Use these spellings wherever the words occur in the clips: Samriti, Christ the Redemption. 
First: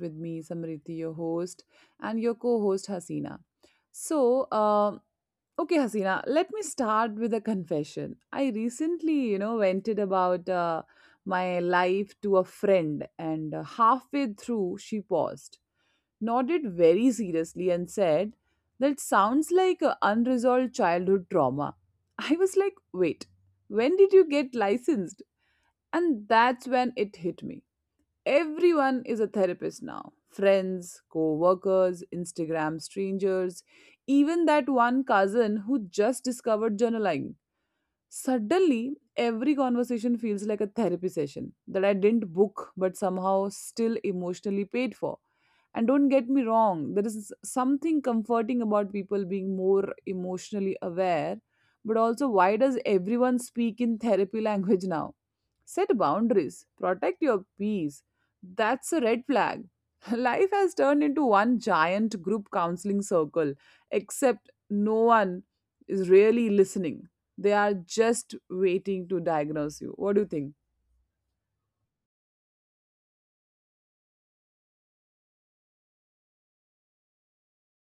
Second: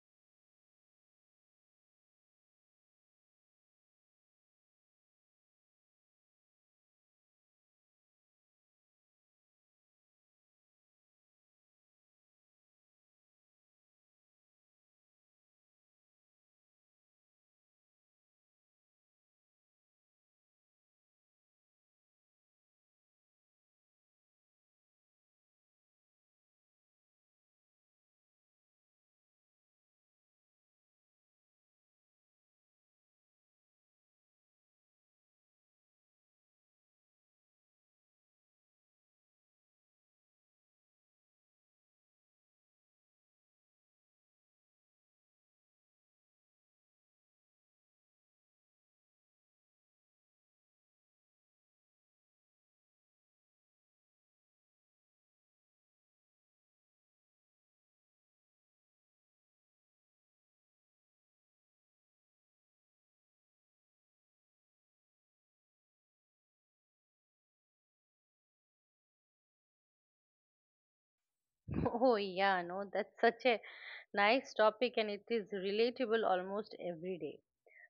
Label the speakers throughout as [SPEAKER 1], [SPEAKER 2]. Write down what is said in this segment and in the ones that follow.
[SPEAKER 1] with me, Samriti, your host, and your co host, Hasina. So, okay, Hasina, let me start with a confession. I recently, vented about my life to a friend, and halfway through, she paused, nodded very seriously, and said, "That sounds like a unresolved childhood trauma." I was like, "Wait, when did you get licensed?" And that's when it hit me. Everyone is a therapist now: friends, co workers, Instagram strangers, even that one cousin who just discovered journaling. Suddenly, every conversation feels like a therapy session that I didn't book but somehow still emotionally paid for. And don't get me wrong, there is something comforting about people being more emotionally aware. But also, why does everyone speak in therapy language now? Set boundaries, protect your peace. That's a red flag. Life has turned into one giant group counseling circle, except no one is really listening. They are just waiting to diagnose you. What do you think?
[SPEAKER 2] Oh, yeah, no, that's such a nice topic and it is relatable almost every day.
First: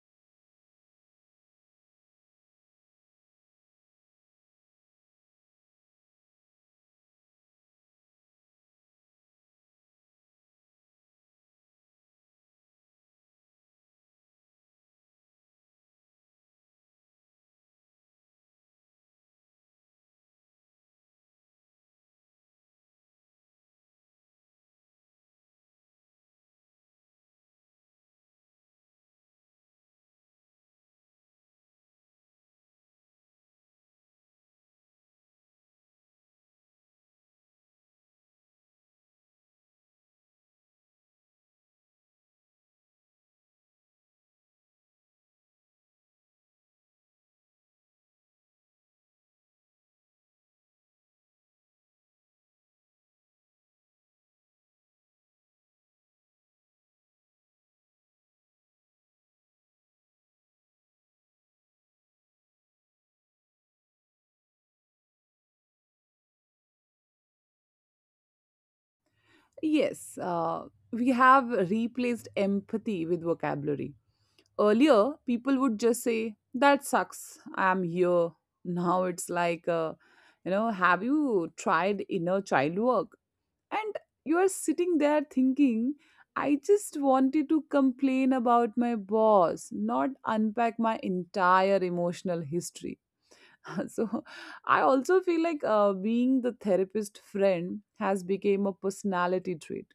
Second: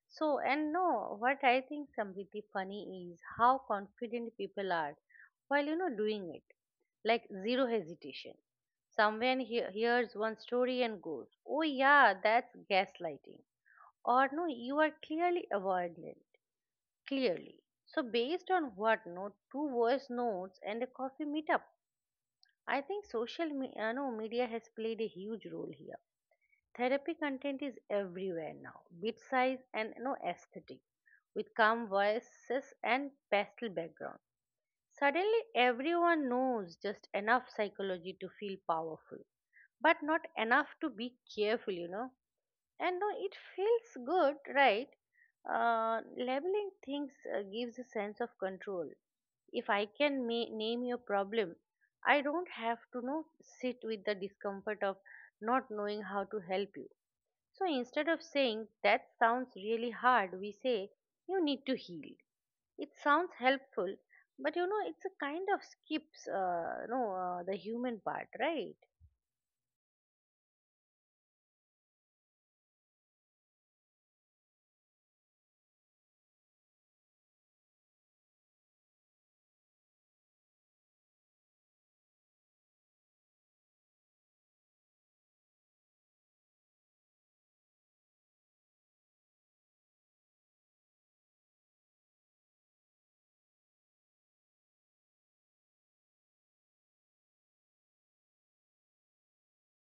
[SPEAKER 2] So, and no, what I think, Samriti, funny is how confident people are while, you know, doing it. Like zero hesitation. Someone hears one story and goes, oh, yeah, that's gaslighting. Or no, you are clearly avoidant, clearly. So, based on what, no, two voice notes and a coffee meetup. I think social no, media has played a huge role here. Therapy content is everywhere now, bit size and no aesthetic, with calm voices and pastel backgrounds. Suddenly, everyone knows just enough psychology to feel powerful, but not enough to be careful. And no, it feels good, right? Labeling things gives a sense of control. If I can name your problem, I don't have to know sit with the discomfort of not knowing how to help you. So instead of saying that sounds really hard, we say you need to heal, it sounds helpful, but it's a kind of skips no the human part, right?
[SPEAKER 1] Yes, we have replaced empathy with vocabulary. Earlier, people would just say, "That sucks, I'm here." Now it's like, have you tried inner child work? And you are sitting there thinking, I just wanted to complain about my boss, not unpack my entire emotional history. So I also feel like being the therapist friend has become a personality trait.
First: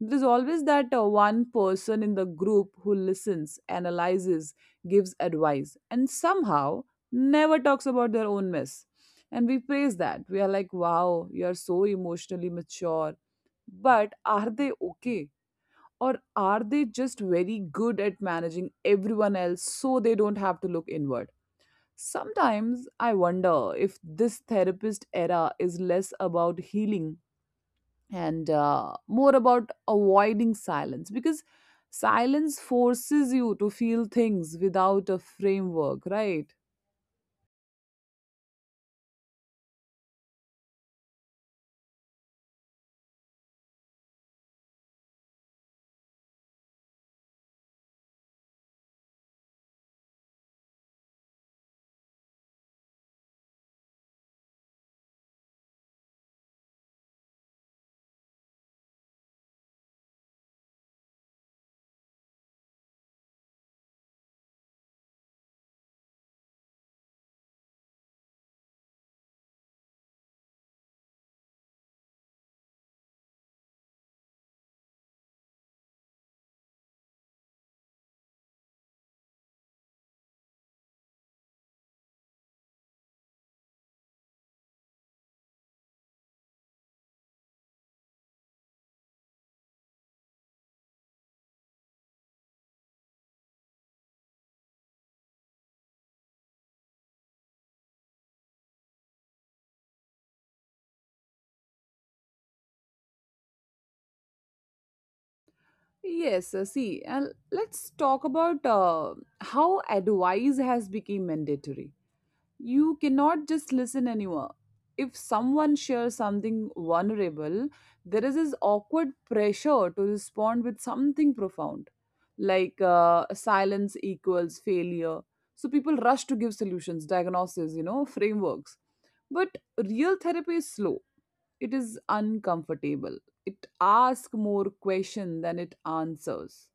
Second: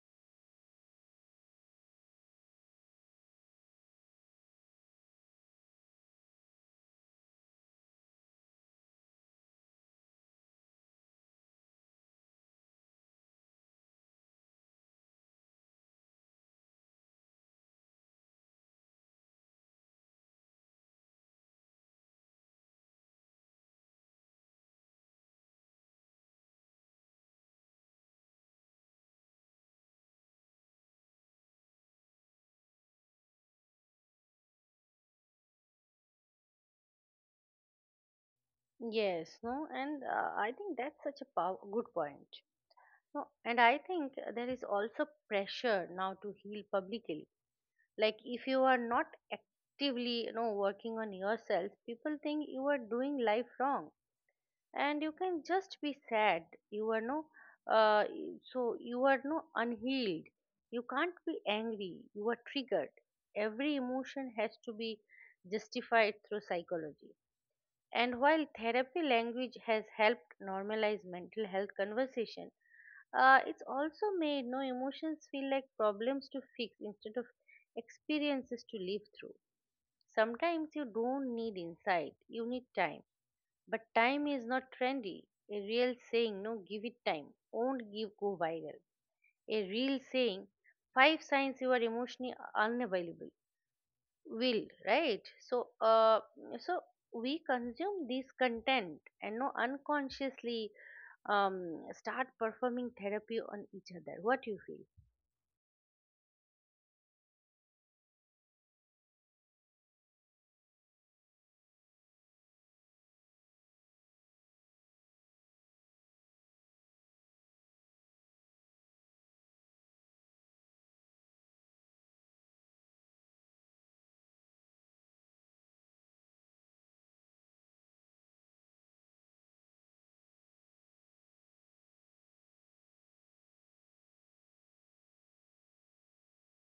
[SPEAKER 1] There's always that one person in the group who listens, analyzes, gives advice, and somehow never talks about their own mess. And we praise that. We are like, "Wow, you are so emotionally mature," but are they okay? Or are they just very good at managing everyone else so they don't have to look inward? Sometimes I wonder if this therapist era is less about healing and more about avoiding silence, because silence forces you to feel things without a framework, right?
[SPEAKER 2] Yes, no, and I think that's such a good point. No, and I think there is also pressure now to heal publicly. Like if you are not actively, working on yourself, people think you are doing life wrong. And you can just be sad, you are no so you are no unhealed, you can't be angry, you are triggered, every emotion has to be justified through psychology. And while therapy language has helped normalize mental health conversation, it's also made no emotions feel like problems to fix instead of experiences to live through. Sometimes you don't need insight, you need time, but time is not trendy. A real saying, no, give it time, won't give go viral. A real saying, five signs you are emotionally unavailable, will, right? So, uh, so we consume this content and no unconsciously start performing therapy on each other. What you feel?
[SPEAKER 1] Yes, see, and let's talk about how advice has become mandatory. You cannot just listen anymore. If someone shares something vulnerable, there is this awkward pressure to respond with something profound, like silence equals failure. So people rush to give solutions, diagnoses, you know, frameworks. But real therapy is slow. It is uncomfortable. It asks more questions than it answers.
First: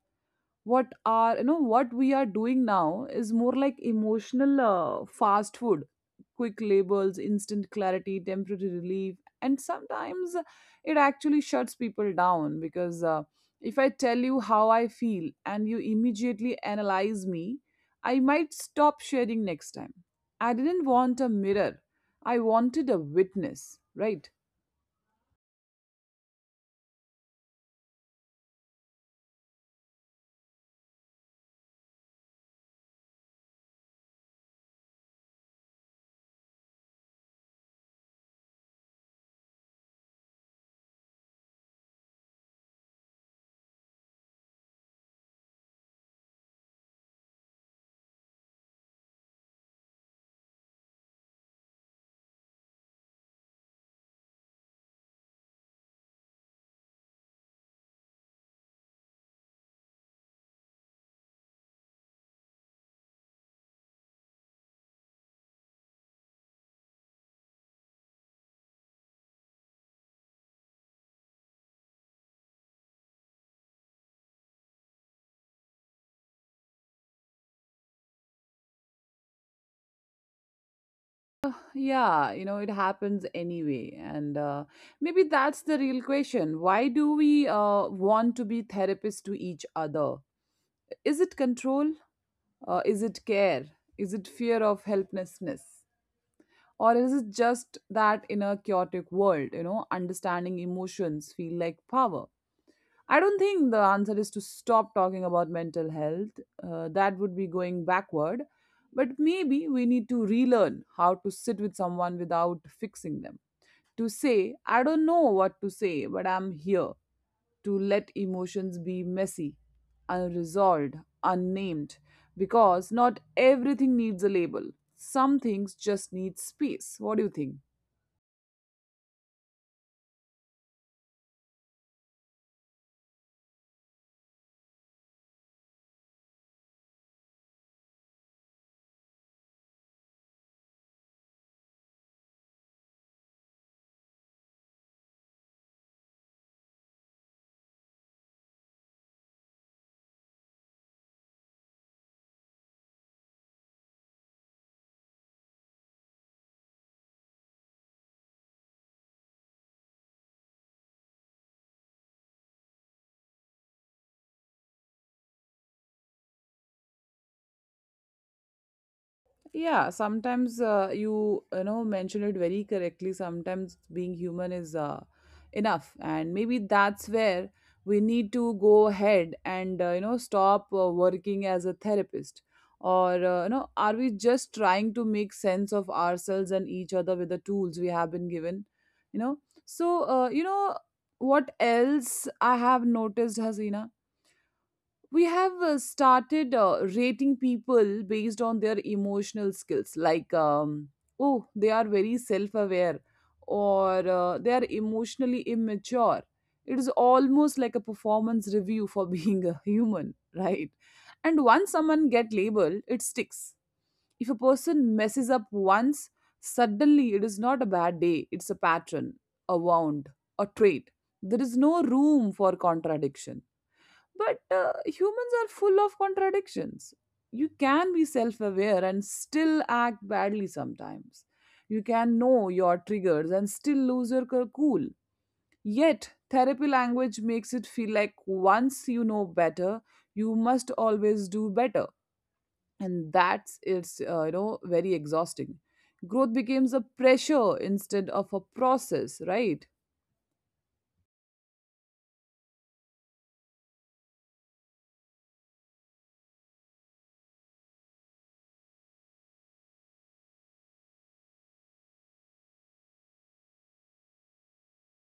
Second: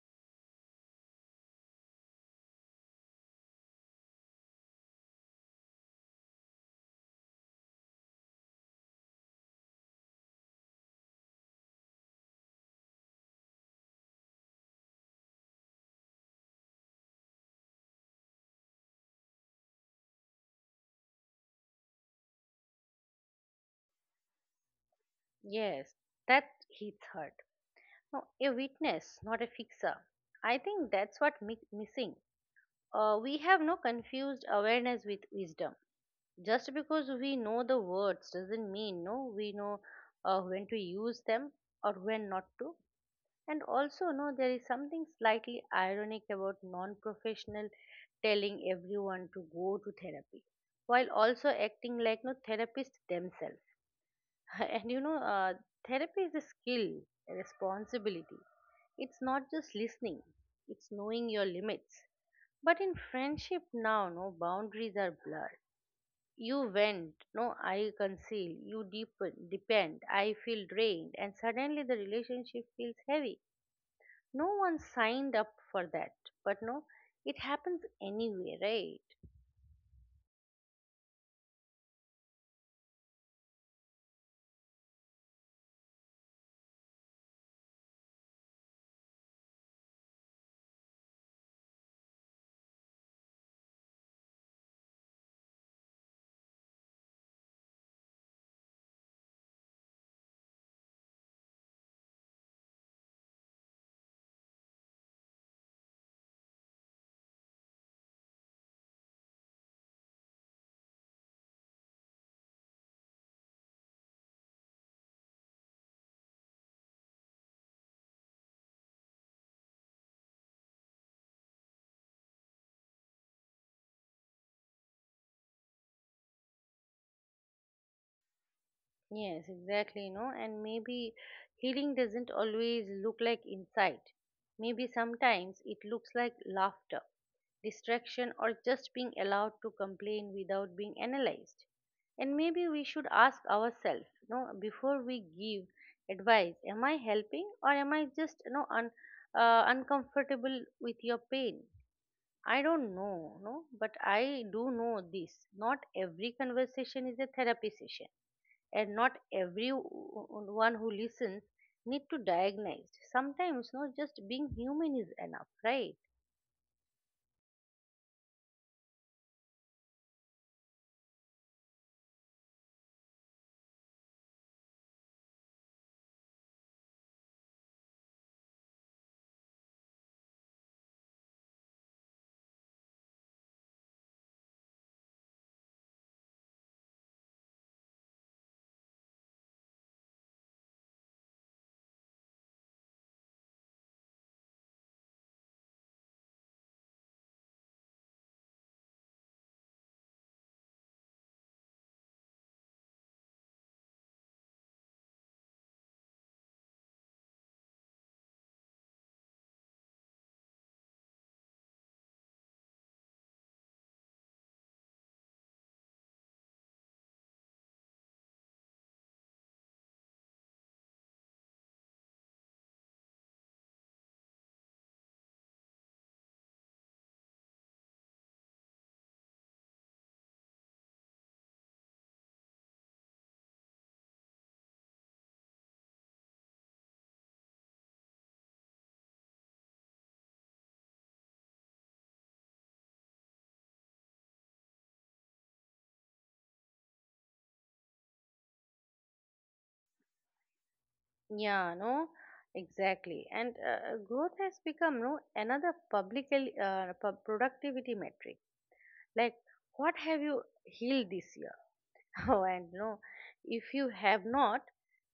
[SPEAKER 1] What we are doing now is more like emotional fast food: quick labels, instant clarity, temporary relief. And sometimes it actually shuts people down, because if I tell you how I feel and you immediately analyze me, I might stop sharing next time. I didn't want a mirror, I wanted a witness, right?
[SPEAKER 2] Yes, that hits hard. No, a witness, not a fixer. I think that's what missing. We have no confused awareness with wisdom. Just because we know the words doesn't mean no we know when to use them, or when not to. And also no there is something slightly ironic about non-professional telling everyone to go to therapy, while also acting like no therapists themselves. And therapy is a skill, a responsibility. It's not just listening, it's knowing your limits. But in friendship now no boundaries are blurred. You vent, no, I conceal, you deepen, depend, I feel drained, and suddenly the relationship feels heavy. No one signed up for that, but no, it happens anyway, right?
[SPEAKER 1] Yeah, it happens anyway. And maybe that's the real question. Why do we want to be therapists to each other? Is it control? Is it care? Is it fear of helplessness? Or is it just that in a chaotic world, understanding emotions feel like power? I don't think the answer is to stop talking about mental health. That would be going backward. But maybe we need to relearn how to sit with someone without fixing them, to say, "I don't know what to say, but I'm here," to let emotions be messy, unresolved, unnamed, because not everything needs a label. Some things just need space. What do you think?
[SPEAKER 2] Yes, exactly, and maybe healing doesn't always look like insight. Maybe sometimes it looks like laughter, distraction, or just being allowed to complain without being analyzed. And maybe we should ask ourselves, before we give advice, am I helping or am I just, uncomfortable with your pain? I don't know, no, but I do know this. Not every conversation is a therapy session, and not everyone who listens need to diagnose. Sometimes no just being human is enough, right?
[SPEAKER 1] Yeah, sometimes you you know mention it very correctly. Sometimes being human is enough, and maybe that's where we need to go ahead and stop working as a therapist. Or are we just trying to make sense of ourselves and each other with the tools we have been given? You know, so you know what else I have noticed, Hasina? We have started rating people based on their emotional skills, like, "Oh, they are very self-aware," or "They are emotionally immature." It is almost like a performance review for being a human, right? And once someone get labeled, it sticks. If a person messes up once, suddenly it is not a bad day, it's a pattern, a wound, a trait. There is no room for contradiction. But humans are full of contradictions. You can be self aware and still act badly sometimes. You can know your triggers and still lose your cool. Yet, therapy language makes it feel like once you know better, you must always do better. And that's it's you know very exhausting. Growth becomes a pressure instead of a process, right?
[SPEAKER 2] Yeah, no, exactly, and growth has become no another public productivity metric. Like, what have you healed this year? Oh, and no, if you have not,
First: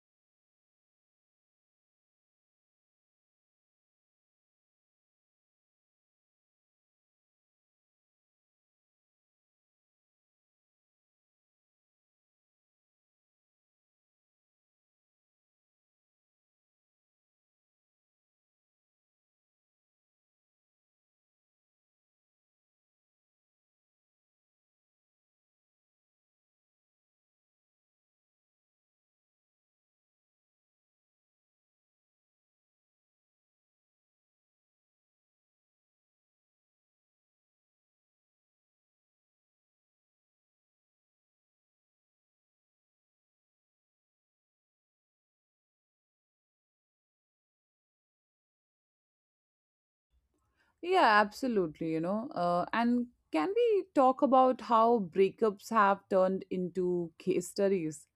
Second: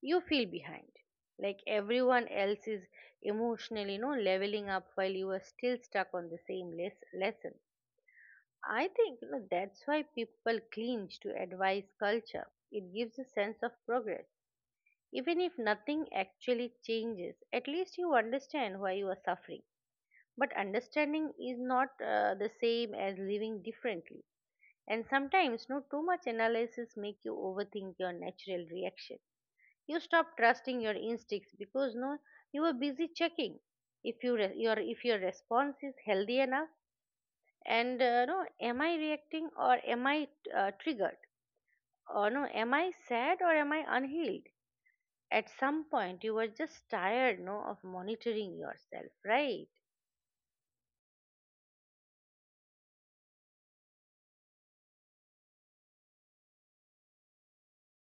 [SPEAKER 2] you feel behind, like everyone else is emotionally no leveling up while you are still stuck on the same lesson. I think, that's why people cling to advice culture. It gives a sense of progress. Even if nothing actually changes, at least you understand why you are suffering. But understanding is not the same as living differently. And sometimes, no, too much analysis make you overthink your natural reaction. You stop trusting your instincts because no, you are busy checking if your response is healthy enough. And no, am I reacting or am I triggered? Or no, am I sad or am I unhealed? At some point you were just tired no of monitoring yourself, right?
[SPEAKER 1] Yeah, absolutely. And can we talk about how breakups have turned into case studies?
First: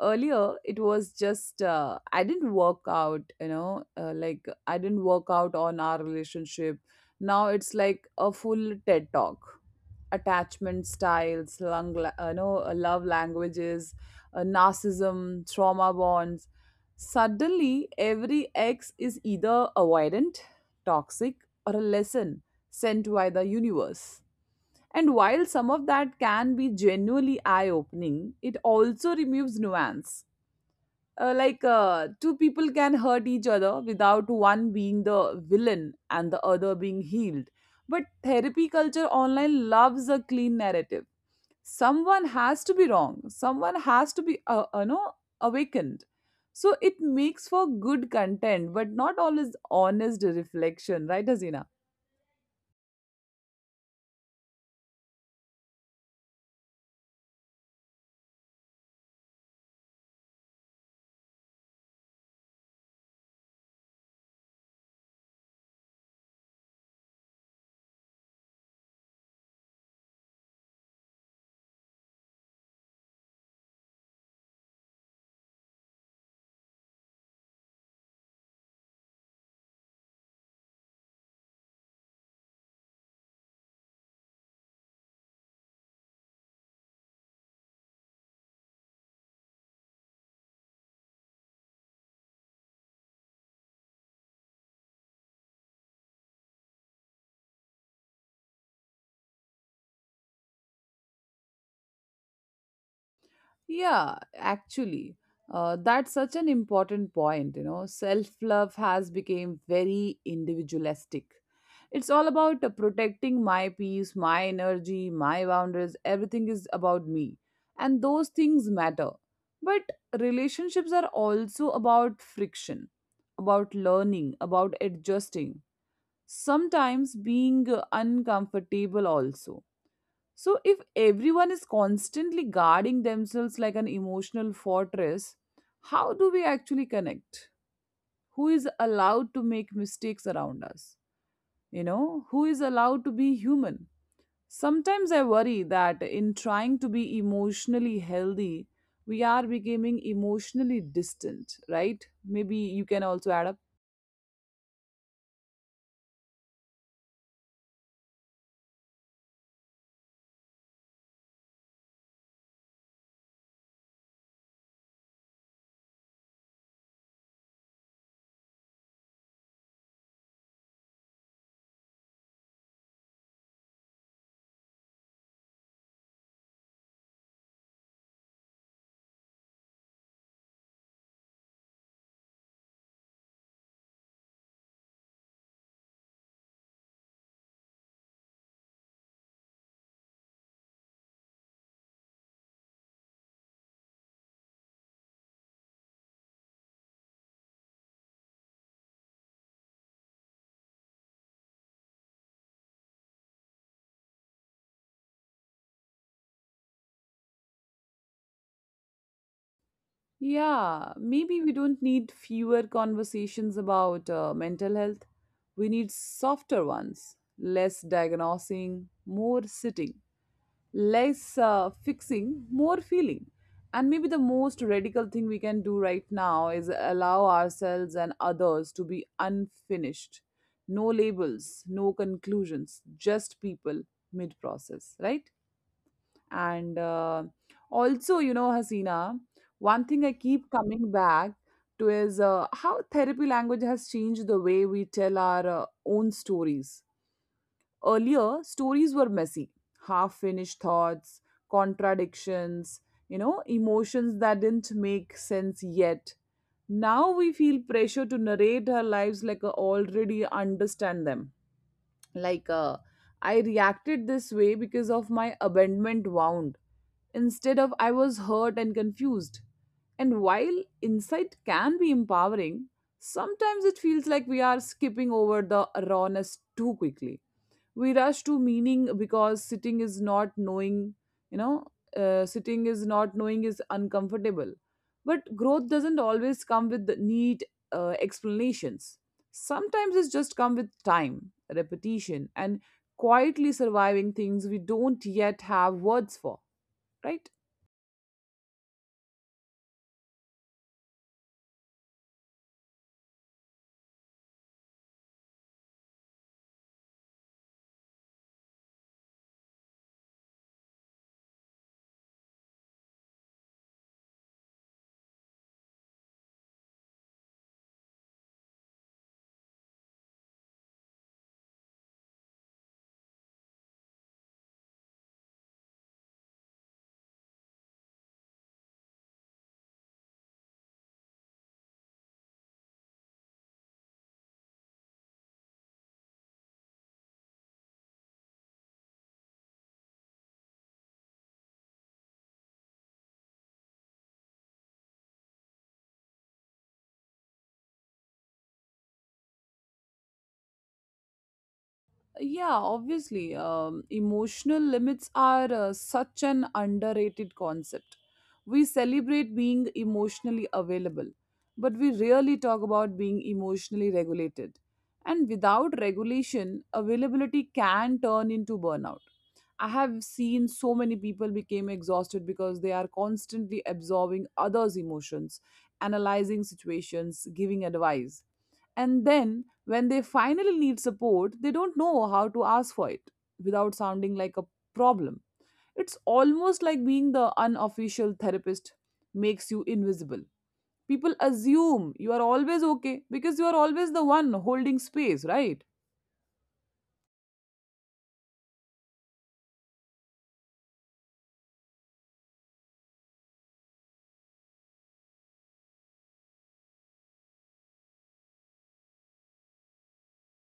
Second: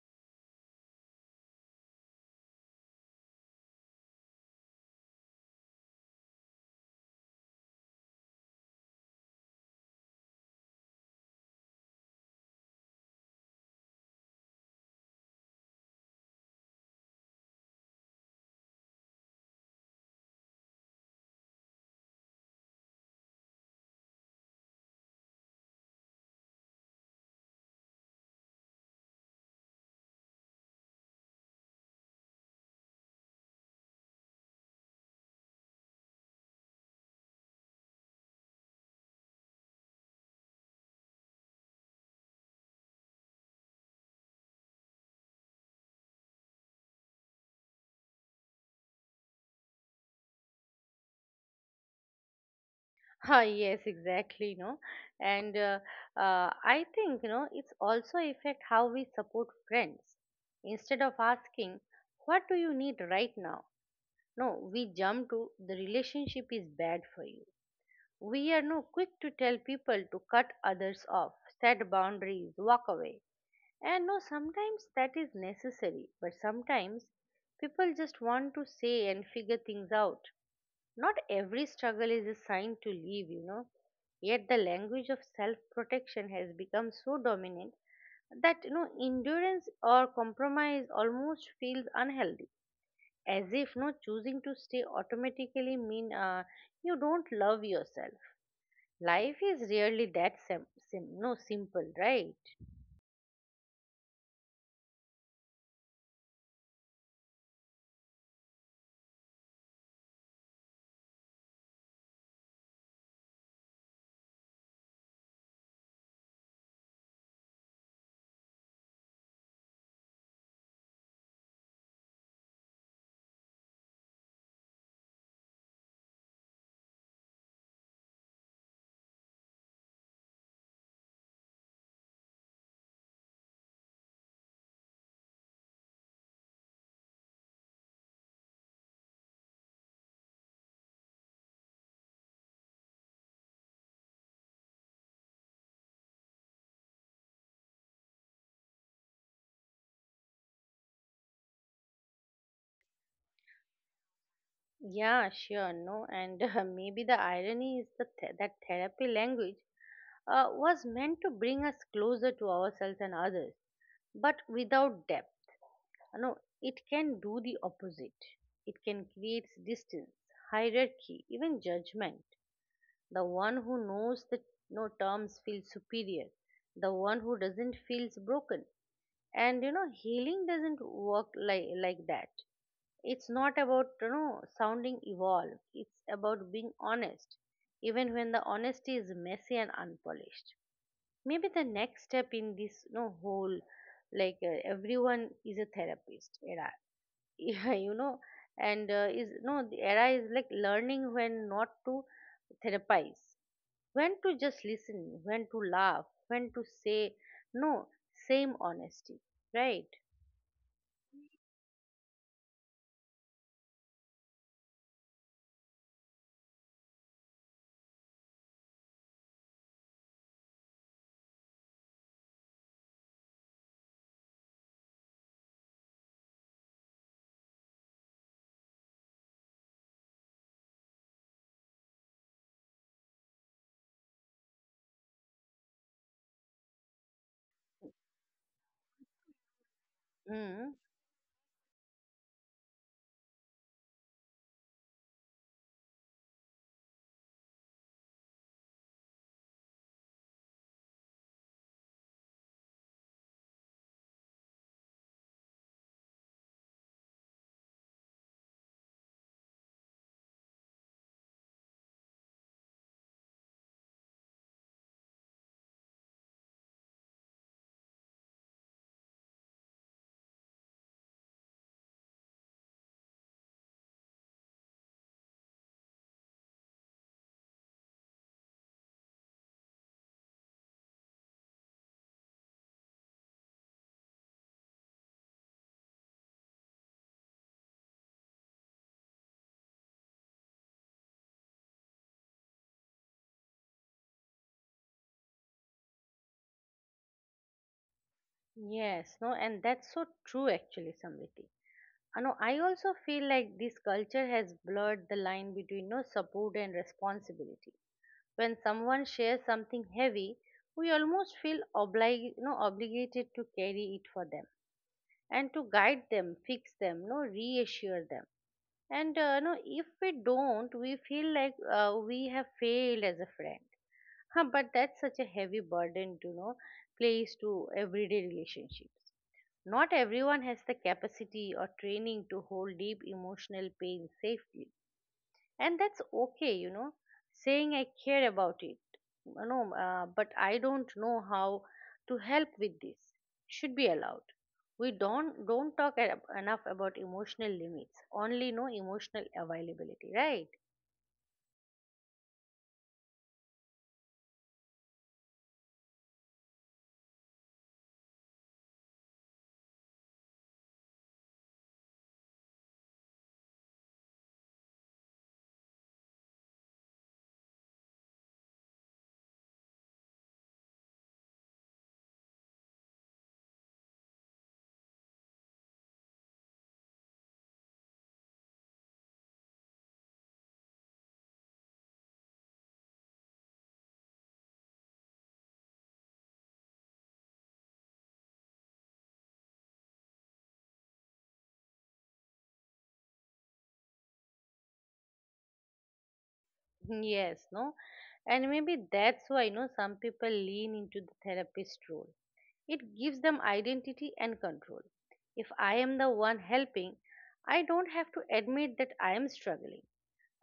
[SPEAKER 1] Earlier, it was just "I didn't work out." Like, "I didn't work out on our relationship." Now it's like a full TED talk. Attachment styles, lung, la- no, love languages, narcissism, trauma bonds. Suddenly, every ex is either avoidant, toxic, or a lesson sent by the universe. And while some of that can be genuinely eye opening, it also removes nuance. Like, two people can hurt each other without one being the villain and the other being healed. But therapy culture online loves a clean narrative. Someone has to be wrong, someone has to be awakened. So it makes for good content but not always honest reflection, right, Azina?
[SPEAKER 2] Ah, yes, exactly, no. And I think, it's also affect how we support friends. Instead of asking, what do you need right now? No, we jump to the relationship is bad for you. We are no quick to tell people to cut others off, set boundaries, walk away. And no, sometimes that is necessary, but sometimes people just want to say and figure things out. Not every struggle is a sign to leave. Yet the language of self protection has become so dominant that endurance or compromise almost feels unhealthy, as if no choosing to stay automatically mean you don't love yourself. Life is really that no simple, right?
[SPEAKER 1] Yeah, actually, that's such an important point. You know, self-love has become very individualistic. It's all about protecting my peace, my energy, my boundaries. Everything is about me, and those things matter. But relationships are also about friction, about learning, about adjusting. Sometimes being uncomfortable also. So, if everyone is constantly guarding themselves like an emotional fortress, how do we actually connect? Who is allowed to make mistakes around us? You know, who is allowed to be human? Sometimes I worry that in trying to be emotionally healthy, we are becoming emotionally distant, right? Maybe you can also add up.
[SPEAKER 2] Yeah, sure, no, and maybe the irony is that therapy language was meant to bring us closer to ourselves and others, but without depth. No, it can do the opposite. It can create distance, hierarchy, even judgment. The one who knows that no terms feels superior. The one who doesn't feels broken. And healing doesn't work like that. It's not about sounding evolved. It's about being honest, even when the honesty is messy and unpolished. Maybe the next step in this whole like everyone is a therapist era. Yeah, and is no the era is like learning when not to therapize, when to just listen, when to laugh, when to say no, same honesty, right?
[SPEAKER 1] Yeah, maybe we don't need fewer conversations about mental health. We need softer ones: less diagnosing, more sitting, less fixing, more feeling. And maybe the most radical thing we can do right now is allow ourselves and others to be unfinished. No labels, no conclusions, just people mid process, right? And also, Hasina, one thing I keep
[SPEAKER 2] Mm,
[SPEAKER 1] coming back to is how therapy language has changed the way we tell our own stories. Earlier, stories were messy: half finished thoughts, contradictions, emotions that didn't make sense yet. Now we feel pressure to narrate our lives like I already understand them, like, I reacted this way because of my abandonment wound, instead of I was hurt and confused. And while insight can be empowering, sometimes it feels like we are skipping over the rawness too quickly. We rush to meaning because sitting is not knowing. you know Sitting is not knowing is uncomfortable, but growth doesn't always come with neat explanations. Sometimes it's just come with time, repetition, and quietly surviving things we don't yet have words for, right?
[SPEAKER 2] yes, no, and that's so true actually, Samriti. No, I also feel like this culture has blurred the line between no support and responsibility. When someone shares something heavy, we almost feel no, obligated to carry it for them and to guide them, fix them, no, reassure them. And no, if we don't, we feel like we have failed as a friend. Huh, but that's such a heavy burden to place to everyday relationships. Not everyone has the capacity or training to hold deep emotional pain safely, and that's okay. Saying I care about it, but I don't know how to help with this, should be allowed. We don't talk enough about emotional limits, only no emotional availability, right?
[SPEAKER 1] Yeah, obviously. Emotional limits are such an underrated concept. We celebrate being emotionally available, but we rarely talk about being emotionally regulated. And without regulation, availability can turn into burnout. I have seen so many people became exhausted because they are constantly absorbing others' emotions, analyzing situations, giving advice. And then when they finally need support, they don't know how to ask for it without sounding like a problem. It's almost like being the unofficial therapist makes you invisible. People assume you are always okay because you are always the one holding space, right?
[SPEAKER 2] Yes, no, and maybe that's why some people lean into the therapist role. It gives them identity and control. If I am the one helping, I don't have to admit that I am struggling.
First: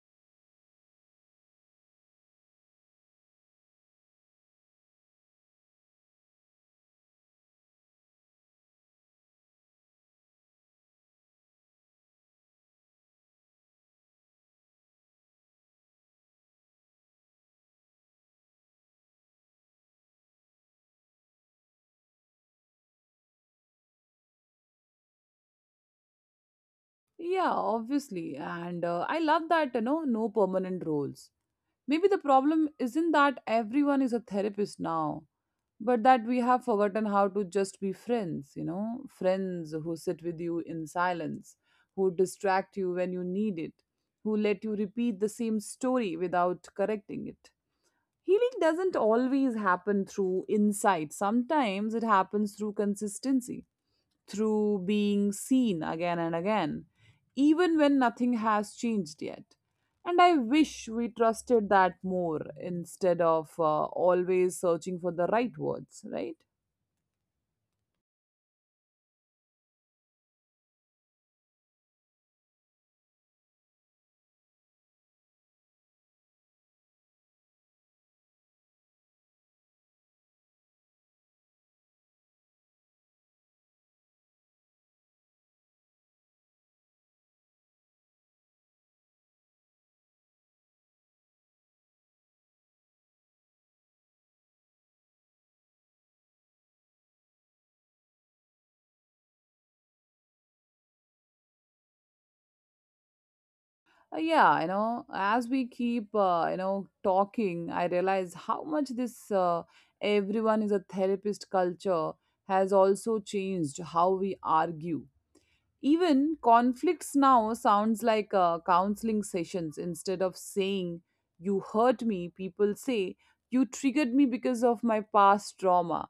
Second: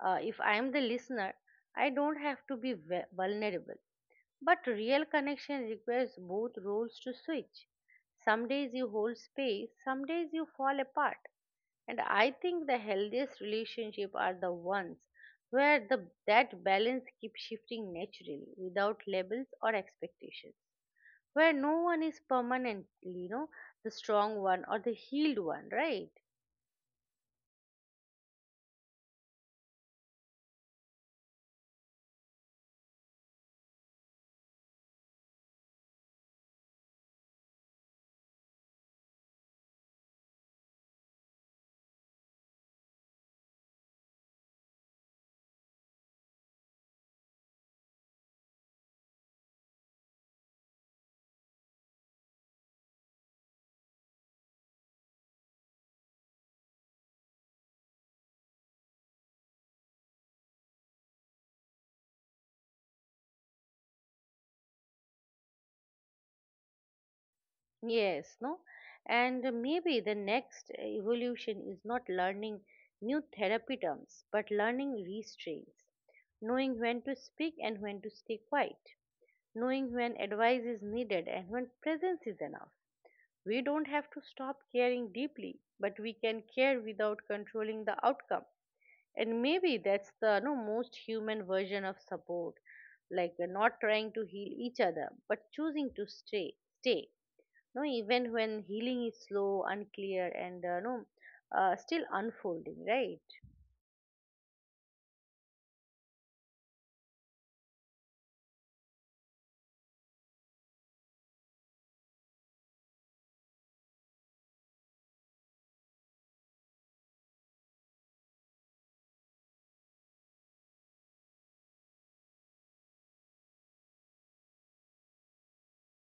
[SPEAKER 2] If I am the listener, I don't have to be vulnerable. But real connection requires both roles to switch. Some days you hold space, some days you fall apart. And I think the healthiest relationships are the ones where that balance keeps shifting naturally without labels or expectations. Where no one is permanently, the strong one or the healed one, right?
[SPEAKER 1] Yeah, obviously. And I love that, no permanent roles. Maybe the problem isn't that everyone is a therapist now, but that we have forgotten how to just be friends, you know, friends who sit with you in silence, who distract you when you need it, who let you repeat the same story without correcting it. Healing doesn't always happen through insight, sometimes it happens through consistency, through being seen again and again, even when nothing has changed yet. And I wish we trusted that more, instead of always searching for the right words, right?
[SPEAKER 2] Yes, no? And maybe the next evolution is not learning new therapy terms, but learning restraints, knowing when to speak and when to stay quiet, knowing when advice is needed and when presence is enough. We don't have to stop caring deeply, but we can care without controlling the outcome. And maybe that's the no, most human version of support, like not trying to heal each other, but choosing to stay, no even when healing is slow, unclear, and no still unfolding, right?
[SPEAKER 1] Yeah, as we keep, talking, I realize how much this everyone is a therapist culture has also changed how we argue. Even conflicts now sounds like counseling sessions. Instead of saying, "you hurt me," people say, "you triggered me because of my past trauma,"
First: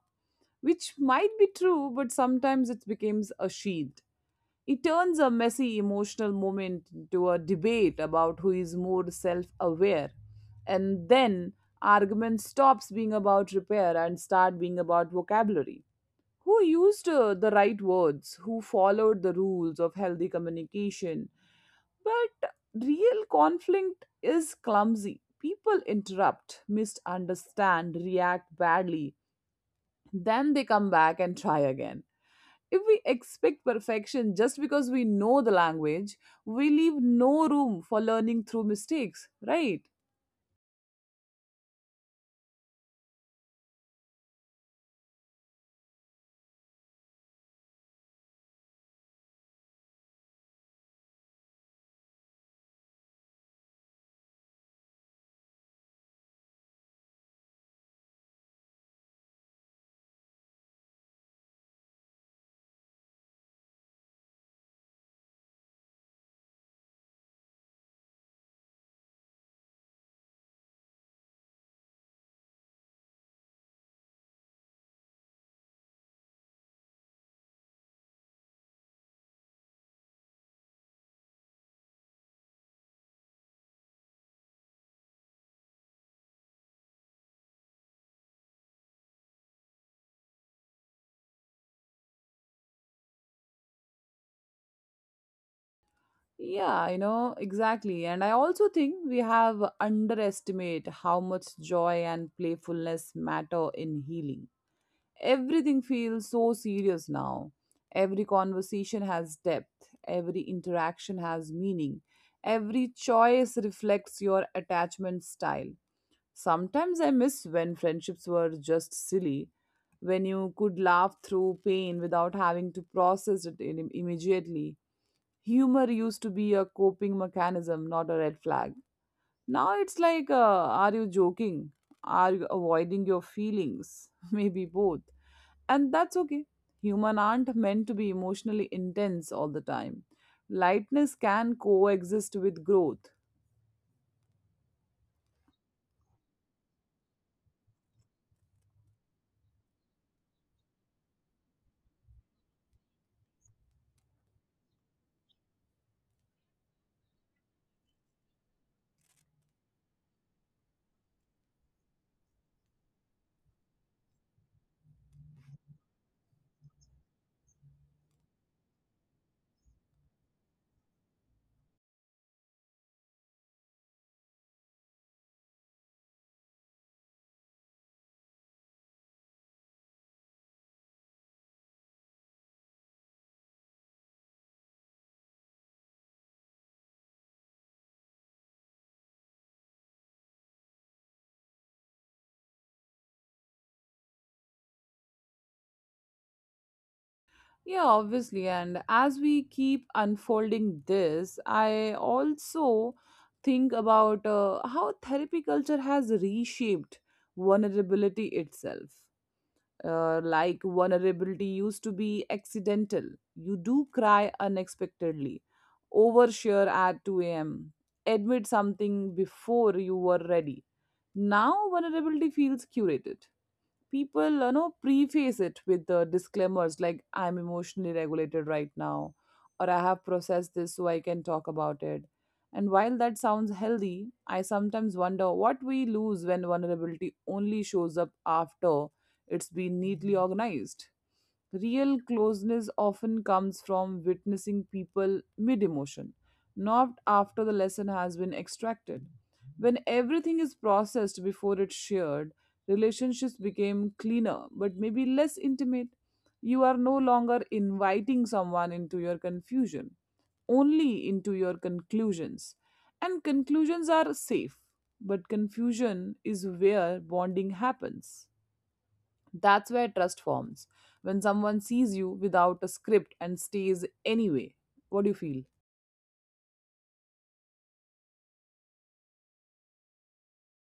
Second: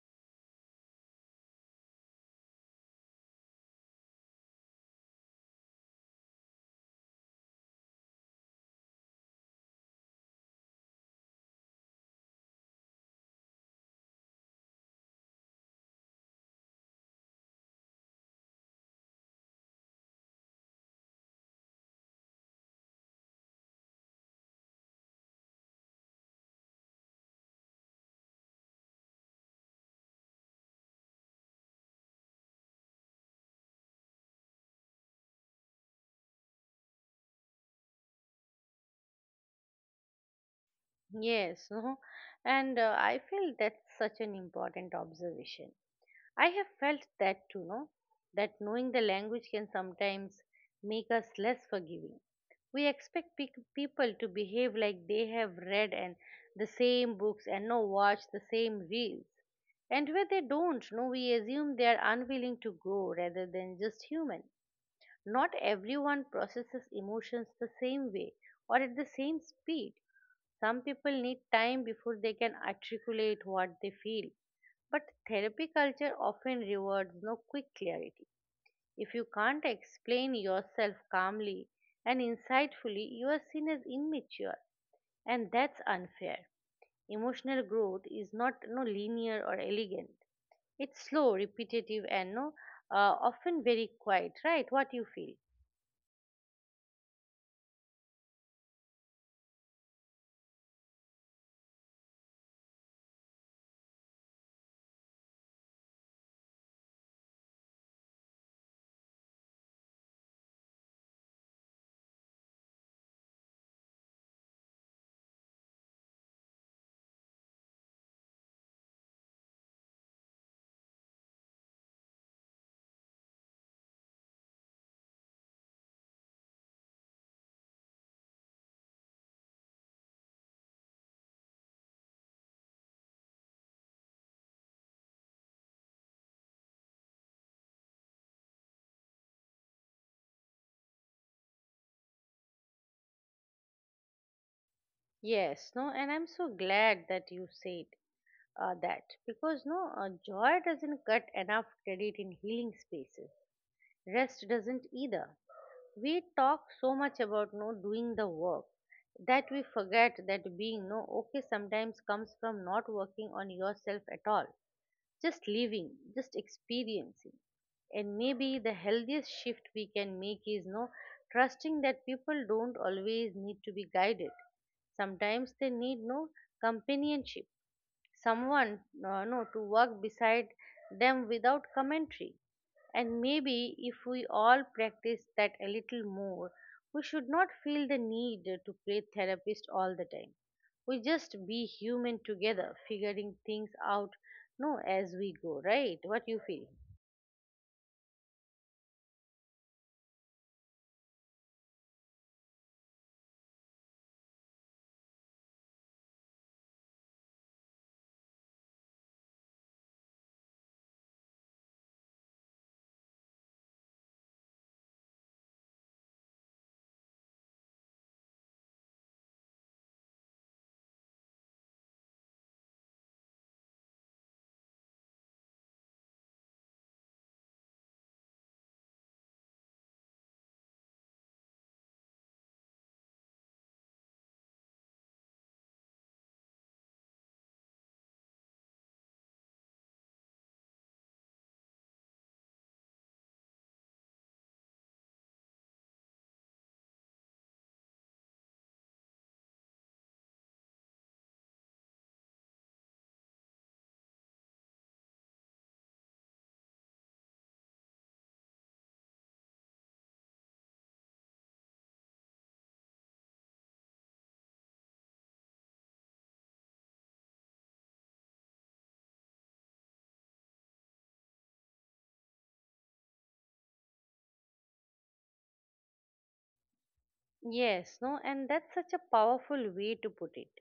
[SPEAKER 1] which might be true, but sometimes it becomes a shield. It turns a messy emotional moment into a debate about who is more self aware. And then argument stops being about repair and start being about vocabulary, who used the right words, who followed the rules of healthy communication. But real conflict is clumsy. People interrupt, misunderstand, react badly, then they come back and try again. If we expect perfection just because we know the language, we leave no room for learning through mistakes, right?
[SPEAKER 2] Yes, no, and I feel that's such an important observation. I have felt that too, no, that knowing the language can sometimes make us less forgiving. We expect people to behave like they have read and the same books and no watch the same reels, and where they don't no we assume they are unwilling to grow rather than just human. Not everyone processes emotions the same way or at the same speed. Some people need time before they can articulate what they feel. But therapy culture often rewards no quick clarity. If you can't explain yourself calmly and insightfully, you are seen as immature, and that's unfair. Emotional growth is not no linear or elegant. It's slow, repetitive, and no often very quiet. Right? What you feel?
[SPEAKER 1] Yeah, exactly. And I also think we have underestimate how much joy and playfulness matter in healing. Everything feels so serious now. Every conversation has depth, every interaction has meaning, every choice reflects your attachment style. Sometimes I miss when friendships were just silly, when you could laugh through pain without having to process it immediately. Humor used to be a coping mechanism, not a red flag. Now it's like, are you joking? Are you avoiding your feelings? Maybe both. And that's okay. Human aren't meant to be emotionally intense all the time. Lightness can coexist with growth.
[SPEAKER 2] Yes, no, and I'm so glad that you said that, because no, joy doesn't cut enough credit in healing spaces. Rest doesn't either. We talk so much about no doing the work, that we forget that being no okay sometimes comes from not working on yourself at all, just living, just experiencing. And maybe the healthiest shift we can make is no trusting that people don't always need to be guided. Sometimes they need companionship, someone no to work beside them without commentary. And maybe if we all practice that a little more, we should not feel the need to play therapist all the time. We just be human together figuring things out no as we go, right? What you feel?
[SPEAKER 1] Yeah, obviously. And as we keep unfolding this, I also think about how therapy culture has reshaped vulnerability itself. Like vulnerability used to be accidental. You do cry unexpectedly, overshare at 2 a.m., admit something before you were ready. Now, vulnerability feels curated. People preface it with the disclaimers like, I'm emotionally regulated right now, or I have processed this so I can talk about it. And while that sounds healthy, I sometimes wonder what we lose when vulnerability only shows up after it's been neatly organized. Real closeness often comes from witnessing people mid emotion, not after the lesson has been extracted. When everything is processed before it's shared, relationships became cleaner, but maybe less intimate. You are no longer inviting someone into your confusion, only into your conclusions. And conclusions are safe, but confusion is where bonding happens. That's where trust forms, when someone sees you without a script and stays anyway. What do you feel?
[SPEAKER 2] Yes, no, and that's such a powerful way to put it.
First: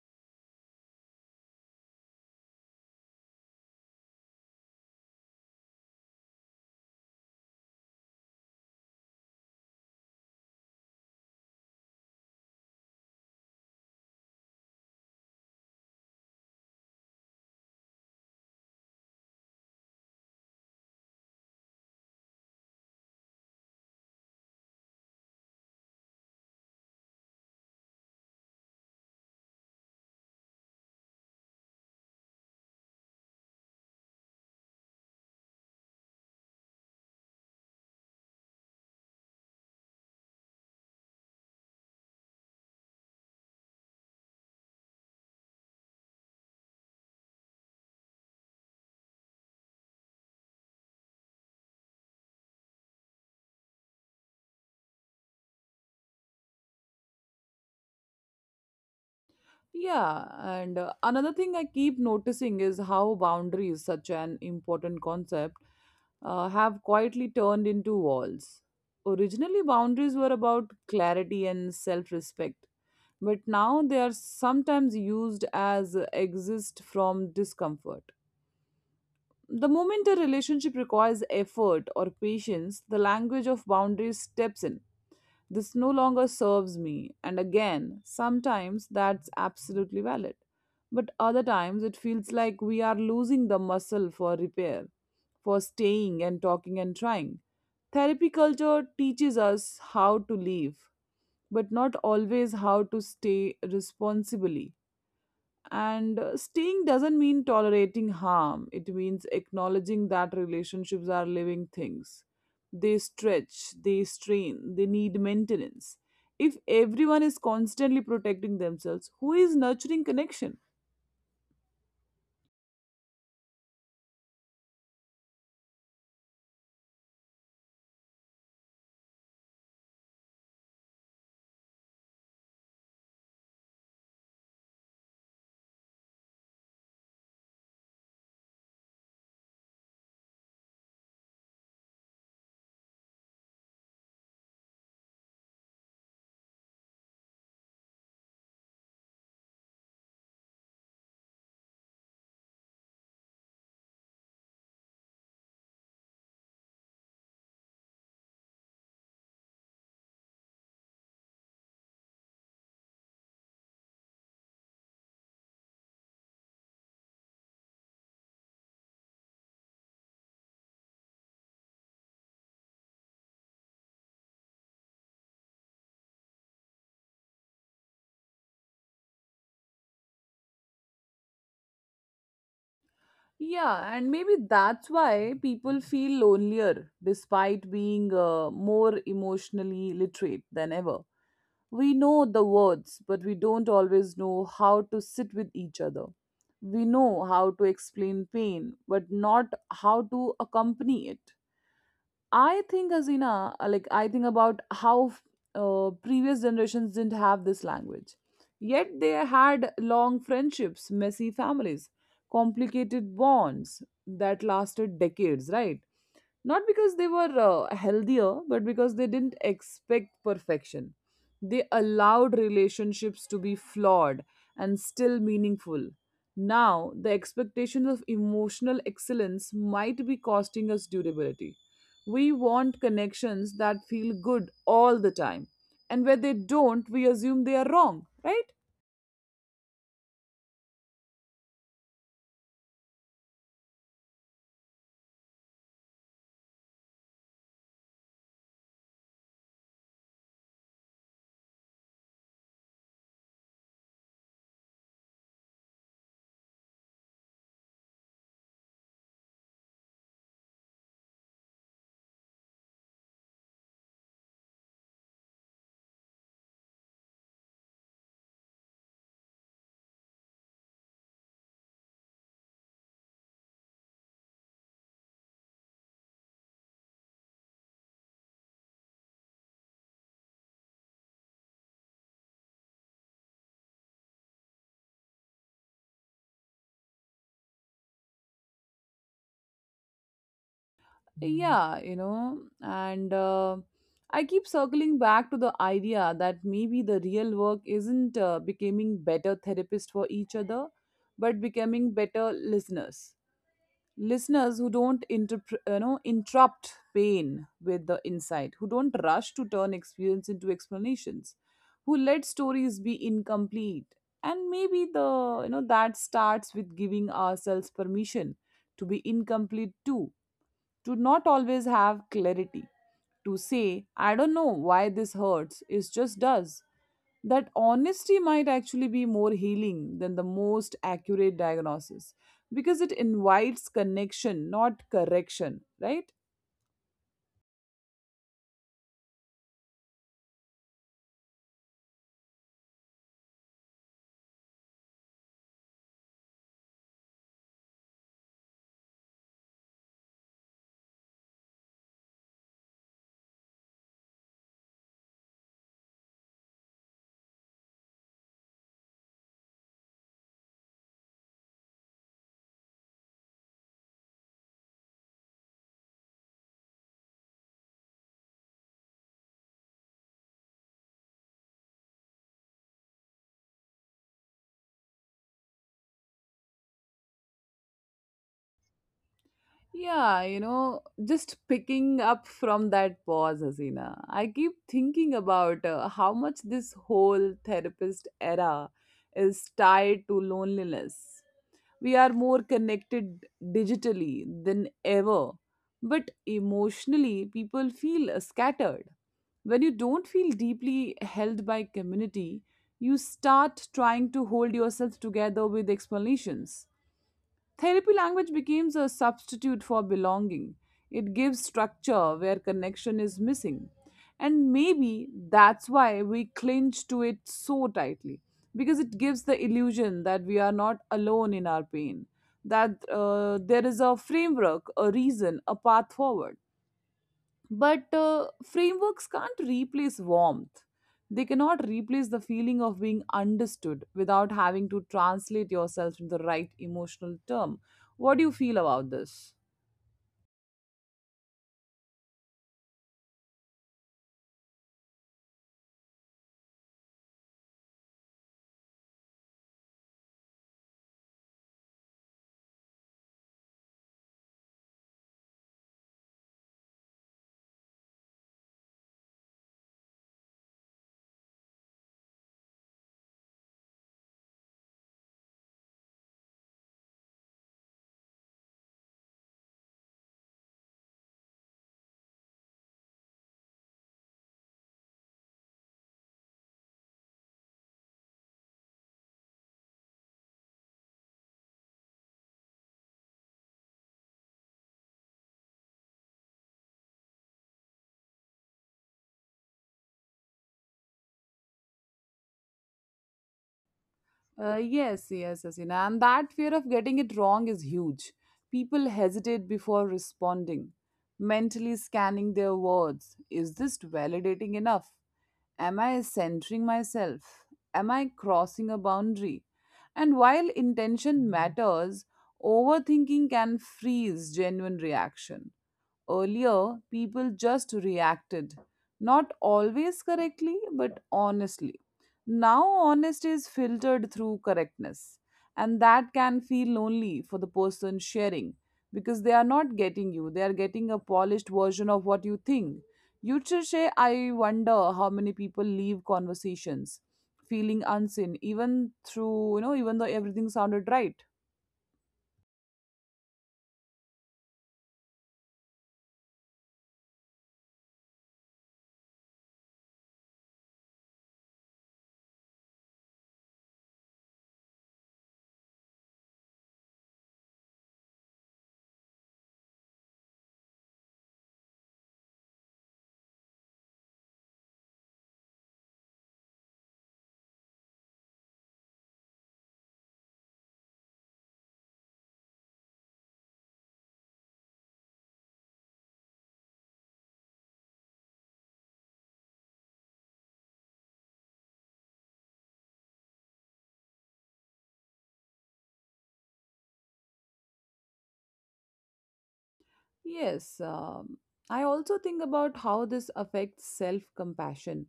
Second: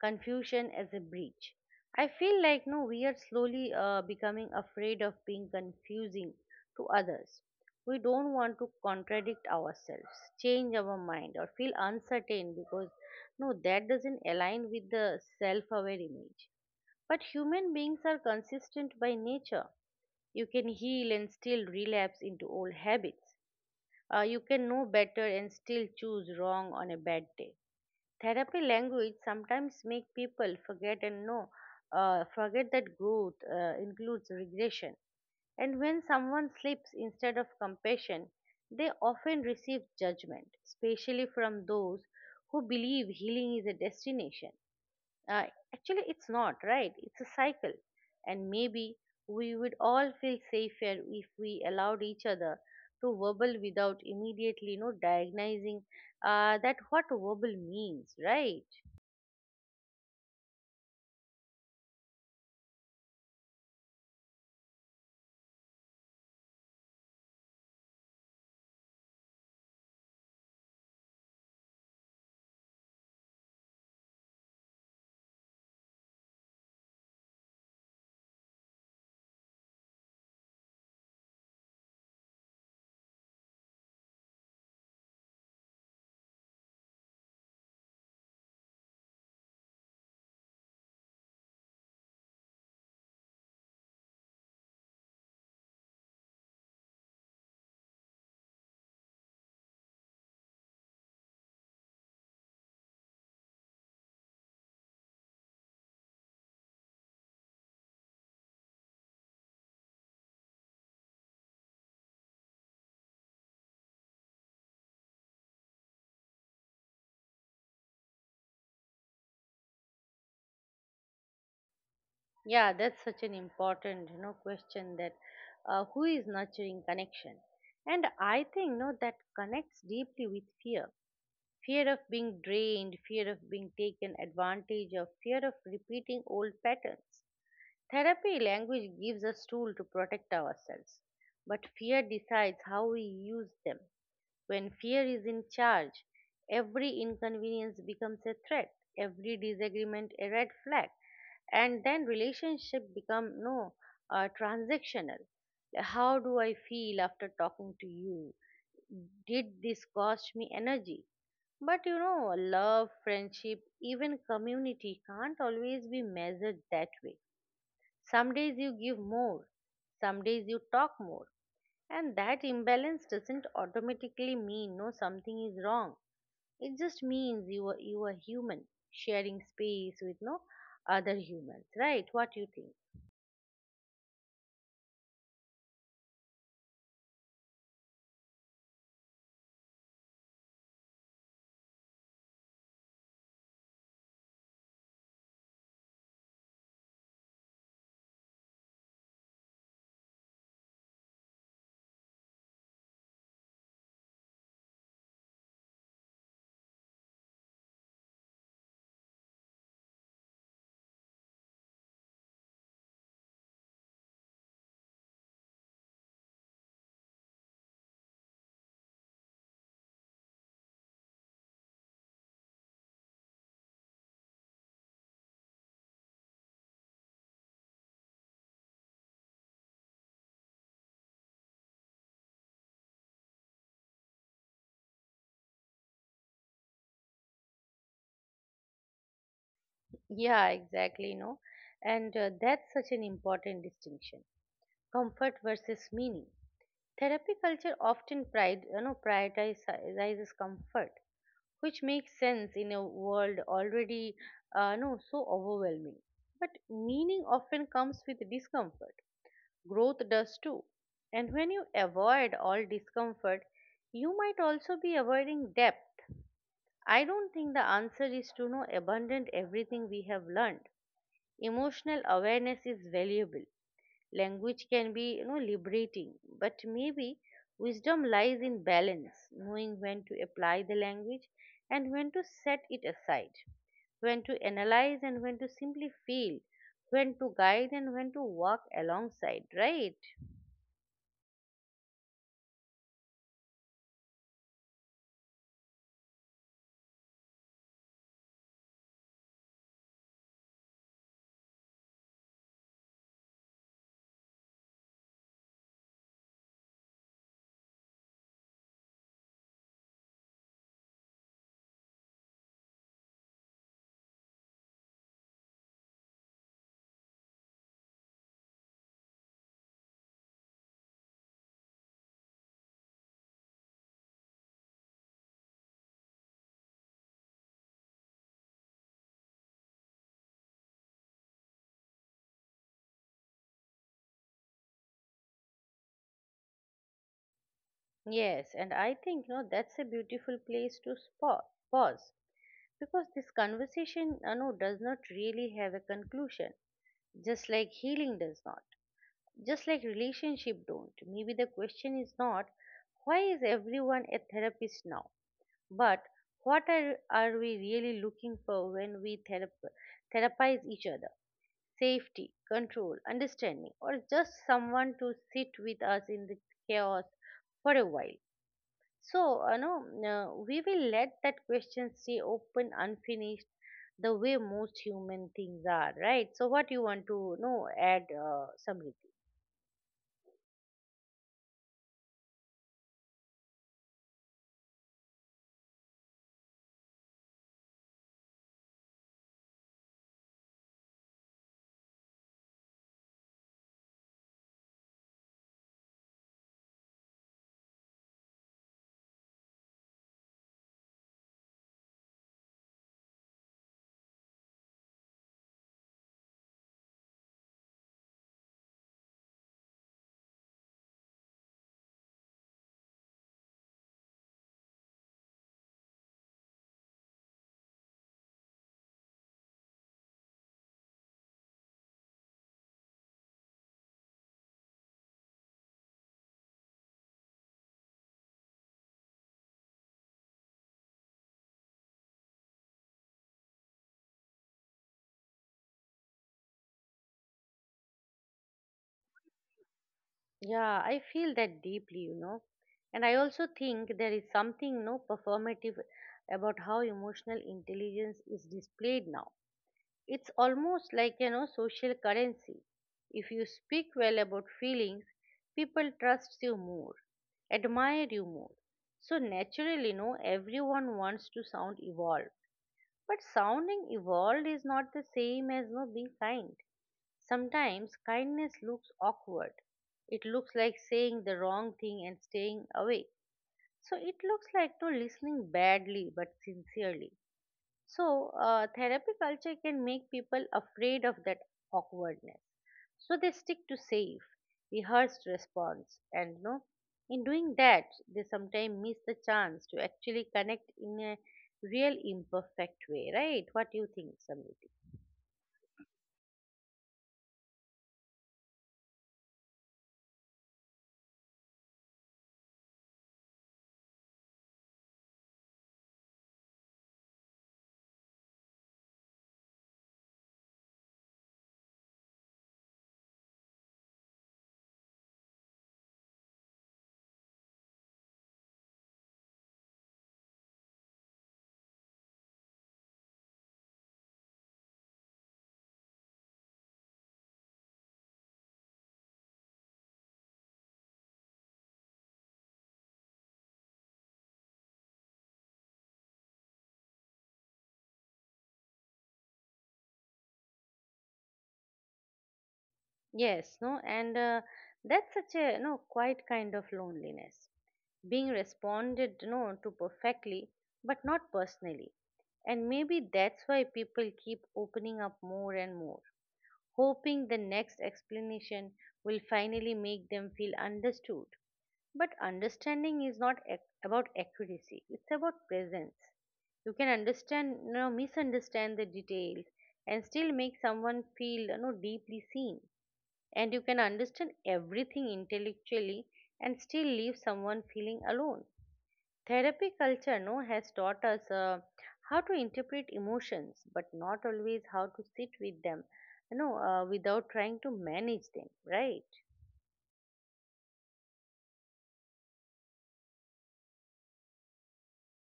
[SPEAKER 2] Confusion as a bridge. I feel like no, we are slowly becoming afraid of being confusing to others. We don't want to contradict ourselves, change our mind, or feel uncertain because no, that doesn't align with the self-aware image. But human beings are consistent by nature. You can heal and still relapse into old habits. You can know better and still choose wrong on a bad day. Therapy language sometimes make people forget that growth includes regression. And when someone slips instead of compassion, they often receive judgment, especially from those who believe healing is a destination. Uh, Actually, it's not, right? It's a cycle. And maybe we would all feel safer if we allowed each other to verbal without immediately diagnosing that what verbal means, right?
[SPEAKER 1] Yeah, and another thing I keep noticing is how boundaries, such an important concept, have quietly turned into walls. Originally, boundaries were about clarity and self respect, but now they are sometimes used as exist from discomfort. The moment a relationship requires effort or patience, the language of boundaries steps in. This no longer serves me. And again, sometimes that's absolutely valid. But other times it feels like we are losing the muscle for repair, for staying and talking and trying. Therapy culture teaches us how to live, but not always how to stay responsibly. And staying doesn't mean tolerating harm, it means acknowledging that relationships are living things. They stretch, they strain, they need maintenance. If everyone is constantly protecting themselves, who is nurturing connection?
[SPEAKER 2] Yeah, that's such an important, question that who is nurturing connection? And I think, no, that connects deeply with fear. Fear of being drained, fear of being taken advantage of, fear of repeating old patterns. Therapy language gives us tools to protect ourselves, but fear decides how we use them. When fear is in charge, every inconvenience becomes a threat, every disagreement a red flag, and then relationship become no transactional. How do I feel after talking to you? Did this cost me energy? But love, friendship, even community can't always be measured that way. Some days you give more, some days you talk more, and that imbalance doesn't automatically mean no something is wrong. It just means you are human, sharing space with no other humans, right? What you think?
[SPEAKER 1] Yeah, and maybe that's why people feel lonelier despite being more emotionally literate than ever. We know the words, but we don't always know how to sit with each other. We know how to explain pain, but not how to accompany it. I think, Azina, like I think about how previous generations didn't have this language. Yet they had long friendships, messy families, complicated bonds that lasted decades, right? Not because they were healthier, but because they didn't expect perfection. They allowed relationships to be flawed and still meaningful. Now the expectation of emotional excellence might be costing us durability. We want connections that feel good all the time, and where they don't, we assume they are wrong, right?
[SPEAKER 2] Yeah, exactly. And that's such an important distinction. Comfort versus meaning. Therapy culture often prioritizes comfort, which makes sense in a world already no so overwhelming. But meaning often comes with discomfort. Growth does too. And when you avoid all discomfort, you might also be avoiding depth. I don't think the answer is to know abundant everything we have learned. Emotional awareness is valuable. Language can be liberating, but maybe wisdom lies in balance, knowing when to apply the language and when to set it aside, when to analyze and when to simply feel, when to guide and when to walk alongside, right?
[SPEAKER 1] Yeah, and I keep circling back to the idea that maybe the real work isn't becoming better therapists for each other, but becoming better listeners. Listeners who don't interrupt pain with the insight, who don't rush to turn experience into explanations, who let stories be incomplete. And maybe the you know that starts with giving ourselves permission to be incomplete too, to not always have clarity, to say, I don't know why this hurts, it just does. That honesty might actually be more healing than the most accurate diagnosis, because it invites connection, not correction, right?
[SPEAKER 2] Yes, and I think that's a beautiful place to pause, because this conversation does not really have a conclusion, just like healing does not. Just like relationship don't. Maybe the question is not why is everyone a therapist now, but what are we really looking for when we therapize each other. Safety, control, understanding, or just someone to sit with us in the chaos for a while. So we will let that question stay open, unfinished, the way most human things are, right? So what you want to know, add something?
[SPEAKER 1] Yeah, just picking up from that pause, Hasina, I keep thinking about how much this whole therapist era is tied to loneliness. We are more connected digitally than ever, but emotionally, people feel scattered. When you don't feel deeply held by community, you start trying to hold yourself together with explanations. Therapy language becomes a substitute for belonging. It gives structure where connection is missing. And maybe that's why we clinch to it so tightly, because it gives the illusion that we are not alone in our pain, that there is a framework, a reason, a path forward. But frameworks can't replace warmth. They cannot replace the feeling of being understood without having to translate yourself into the right emotional term. What do you feel about this?
[SPEAKER 2] Yeah, I feel that deeply. And I also think there is something no performative about how emotional intelligence is displayed now. It's almost like social currency. If you speak well about feelings, people trust you more, admire you more. So naturally, no, everyone wants to sound evolved. But sounding evolved is not the same as no being kind. Sometimes kindness looks awkward. It looks like saying the wrong thing and staying away. So it looks like no listening badly but sincerely. So therapy culture can make people afraid of that awkwardness. So they stick to safe, rehearsed response, and no. In doing that, they sometimes miss the chance to actually connect in a real imperfect way, right? What do you think, Samit?
[SPEAKER 1] Yes, yes, yes. Hina. And that fear of getting it wrong is huge. People hesitate before responding, mentally scanning their words. Is this validating enough? Am I centering myself? Am I crossing a boundary? And while intention matters, overthinking can freeze genuine reaction. Earlier, people just reacted, not always correctly, but honestly. Now, honesty is filtered through correctness, and that can feel lonely for the person sharing, because they are not getting you, they are getting a polished version of what you think. You should say, I wonder how many people leave conversations feeling unseen, even even though everything sounded right.
[SPEAKER 2] Yes, no, and that's such a no quiet kind of loneliness, being responded to perfectly, but not personally. And maybe that's why people keep opening up more and more, hoping the next explanation will finally make them feel understood. But understanding is not about accuracy; it's about presence. You can misunderstand the details, and still make someone feel deeply seen. And you can understand everything intellectually and still leave someone feeling alone. Therapy culture no has taught us how to interpret emotions, but not always how to sit with them without trying to manage them, right?
[SPEAKER 1] Yes, I also think about how this affects self compassion.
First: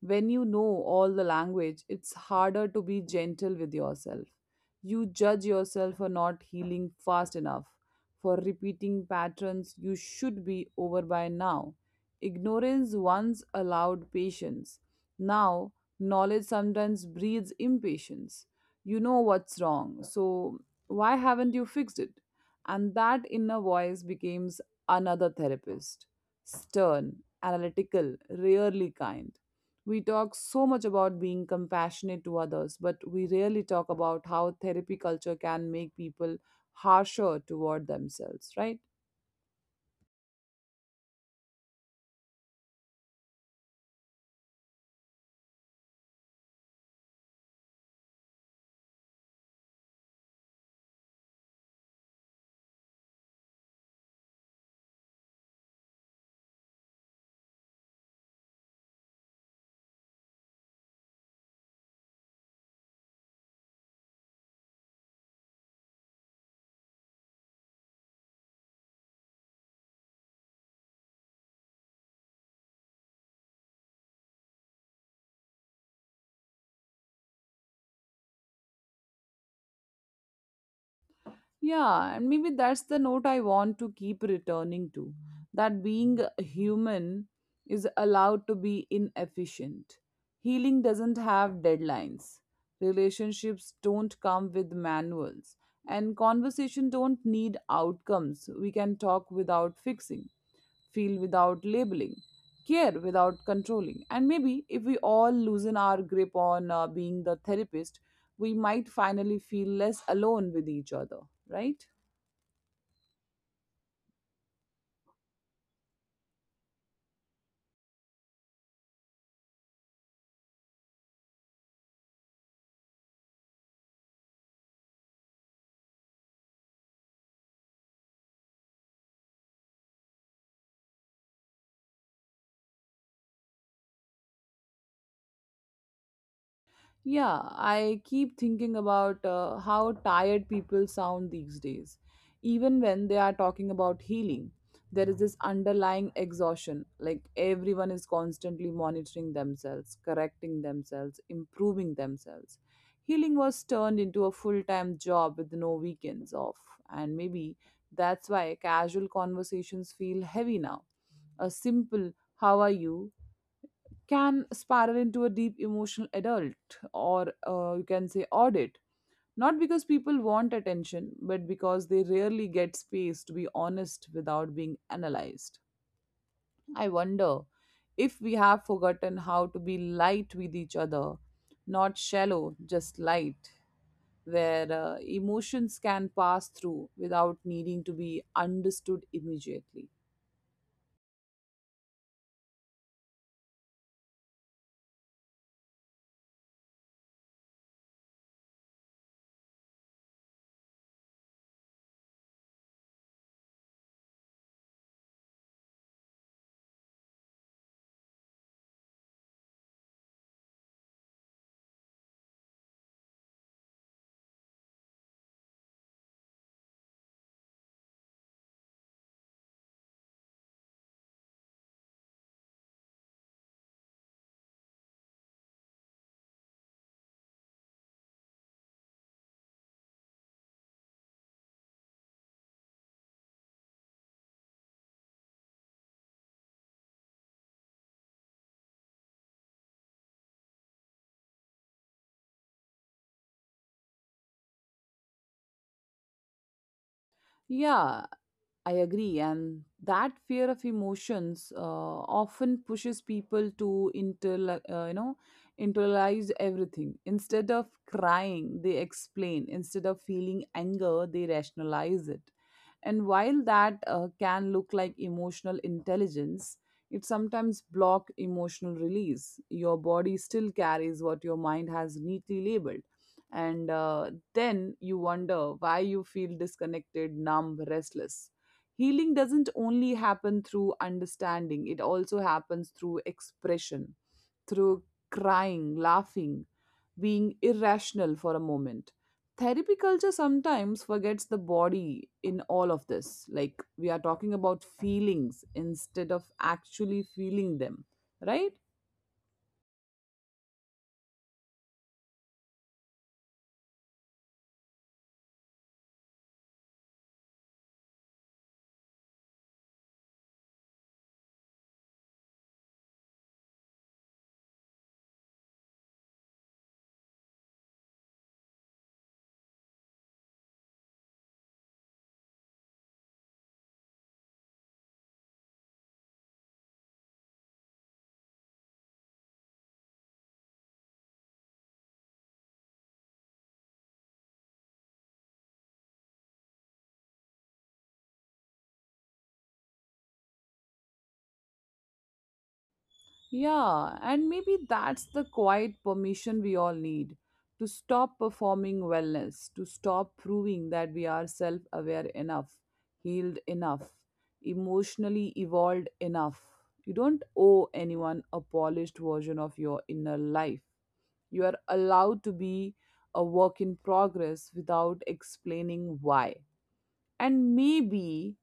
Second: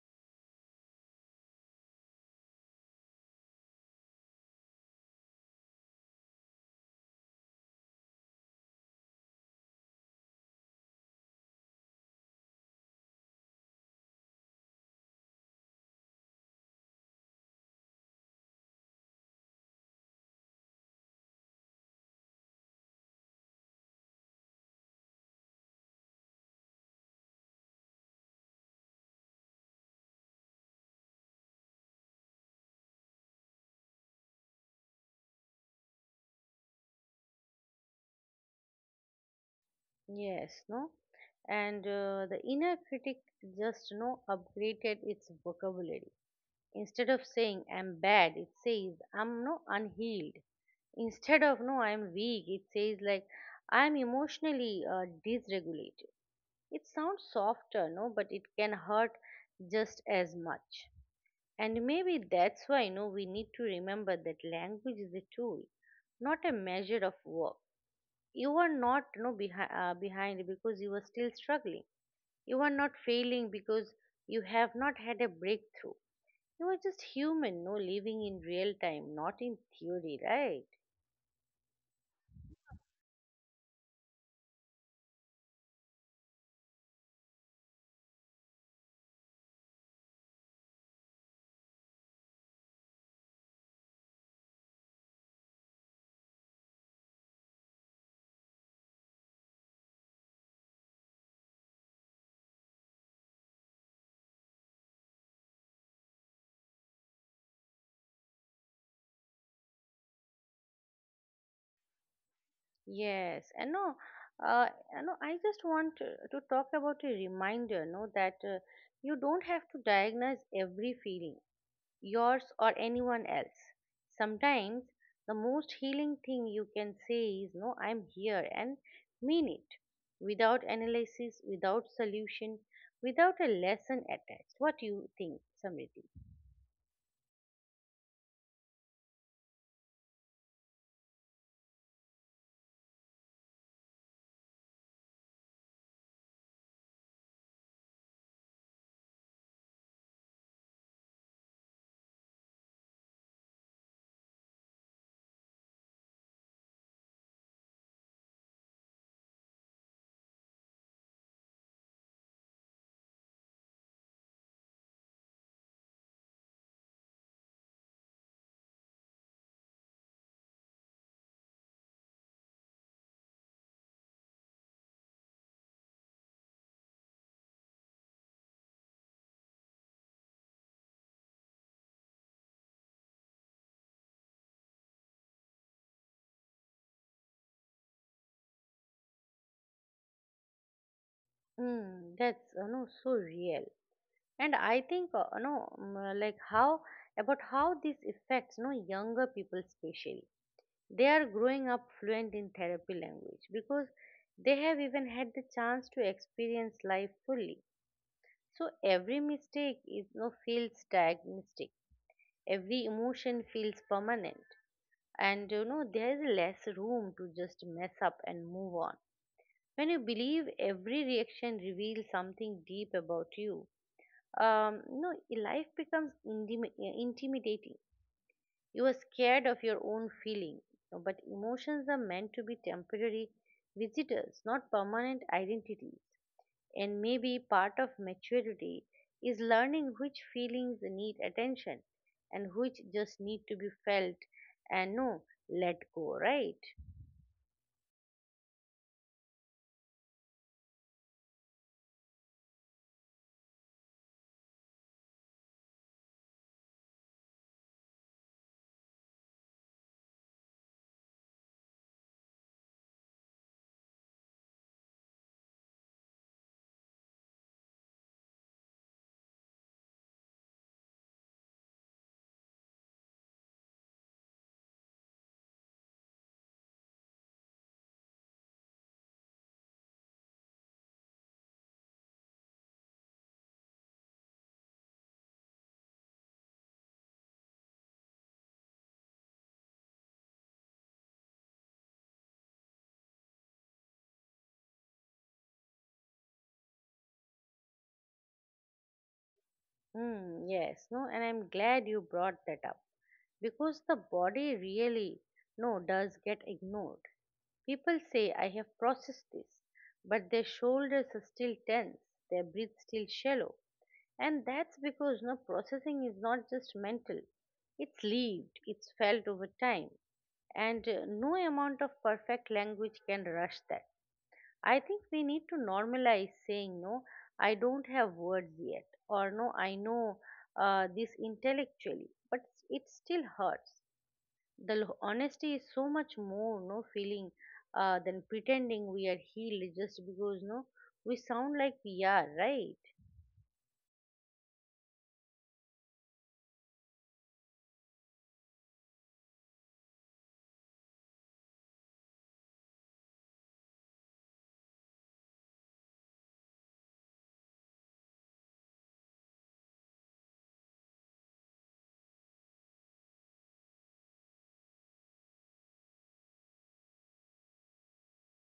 [SPEAKER 1] When you know all the language, it's harder to be gentle with yourself. You judge yourself for not healing fast enough, for repeating patterns you should be over by now. Ignorance once allowed patience. Now, knowledge sometimes breeds impatience. You know what's wrong, so why haven't you fixed it? And that inner voice becomes another therapist, stern, analytical, rarely kind. We talk so much about being compassionate to others, but we rarely talk about how therapy culture can make people harsher toward themselves, right?
[SPEAKER 2] Yes, no, and the inner critic just no upgraded its vocabulary. Instead of saying I'm bad, it says I'm unhealed. Instead of no I'm weak, it says like I'm emotionally dysregulated. It sounds softer, no, but it can hurt just as much. And maybe that's why no we need to remember that language is a tool, not a measure of work. You are not no behi- behind because you are still struggling. You are not failing because you have not had a breakthrough. You are just human, no, living in real time, not in theory, right?
[SPEAKER 1] Yeah, and maybe that's the note I want to keep returning to, that being human is allowed to be inefficient. Healing doesn't have deadlines, relationships don't come with manuals, and conversation don't need outcomes. We can talk without fixing, feel without labeling, care without controlling. And maybe if we all loosen our grip on being the therapist, we might finally feel less alone with each other, right?
[SPEAKER 2] Yes, and no, uh, I just want to talk about a reminder, no, that you don't have to diagnose every feeling, yours or anyone else. Sometimes the most healing thing you can say is, no, I'm here and mean it, without analysis, without solution, without a lesson attached. What do you think, Samriti?
[SPEAKER 1] Yeah, I keep thinking about how tired people sound these days. Even when they are talking about healing, there is this underlying exhaustion. Like everyone is constantly monitoring themselves, correcting themselves, improving themselves. Healing was turned into a full time job with no weekends off. And maybe that's why casual conversations feel heavy now. A simple, how are you? Can spiral into a deep emotional adult, or you can say audit, not because people want attention, but because they rarely get space to be honest without being analyzed. I wonder if we have forgotten how to be light with each other, not shallow, just light, where emotions can pass through without needing to be understood immediately.
[SPEAKER 2] Mm, that's so real. And I think no mm, like how about how this affects no younger people especially. They are growing up fluent in therapy language because they have even had the chance to experience life fully. So every mistake is no feels diagnostic. Every emotion feels permanent. And there is less room to just mess up and move on. When you believe every reaction reveals something deep about you, no life becomes intimidating. You are scared of your own feeling. But emotions are meant to be temporary visitors, not permanent identities. And maybe part of maturity is learning which feelings need attention and which just need to be felt, and no let go, right?
[SPEAKER 1] Yeah, I agree. And that fear of emotions often pushes people to internalize everything. Instead of crying, they explain. Instead of feeling anger, they rationalize it. And while that can look like emotional intelligence, it sometimes block emotional release. Your body still carries what your mind has neatly labeled. And then you wonder why you feel disconnected, numb, restless. Healing doesn't only happen through understanding, it also happens through expression, through crying, laughing, being irrational for a moment. Therapy culture sometimes forgets the body in all of this. Like we are talking about feelings instead of actually feeling them, right?
[SPEAKER 2] Hmm, yes, no, and I'm glad you brought that up, because the body really no does get ignored. People say, I have processed this, but their shoulders are still tense, their breath still shallow. And that's because processing is not just mental, it's lived, it's felt over time. And no amount of perfect language can rush that. I think we need to normalize saying, no, I don't have words yet, or no, I know this intellectually, but it still hurts. The honesty is so much more no feeling than pretending we are healed just because no we sound like we are, right.
[SPEAKER 1] Yeah, and maybe that's the quiet permission we all need, to stop performing wellness, to stop proving that we are self aware enough, healed enough, emotionally evolved enough. You don't owe anyone a polished version of your inner life. You are allowed to be a work in progress without explaining why. And maybe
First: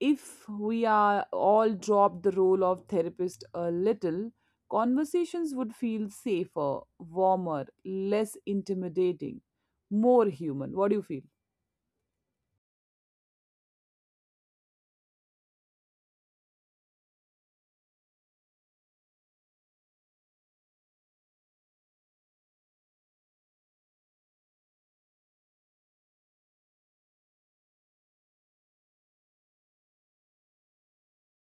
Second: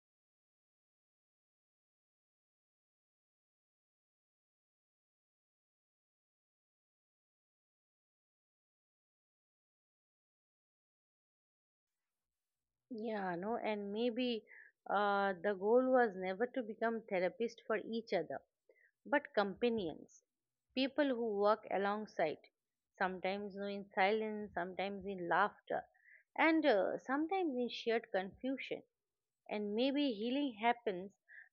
[SPEAKER 1] if we are all drop the role of therapist a little, conversations would feel safer, warmer, less intimidating, more human. What do you feel?
[SPEAKER 2] Yeah, no, and maybe the goal was never to become therapist for each other, but companions, people who work alongside, sometimes no in silence, sometimes in laughter, and sometimes in shared confusion. And maybe healing happens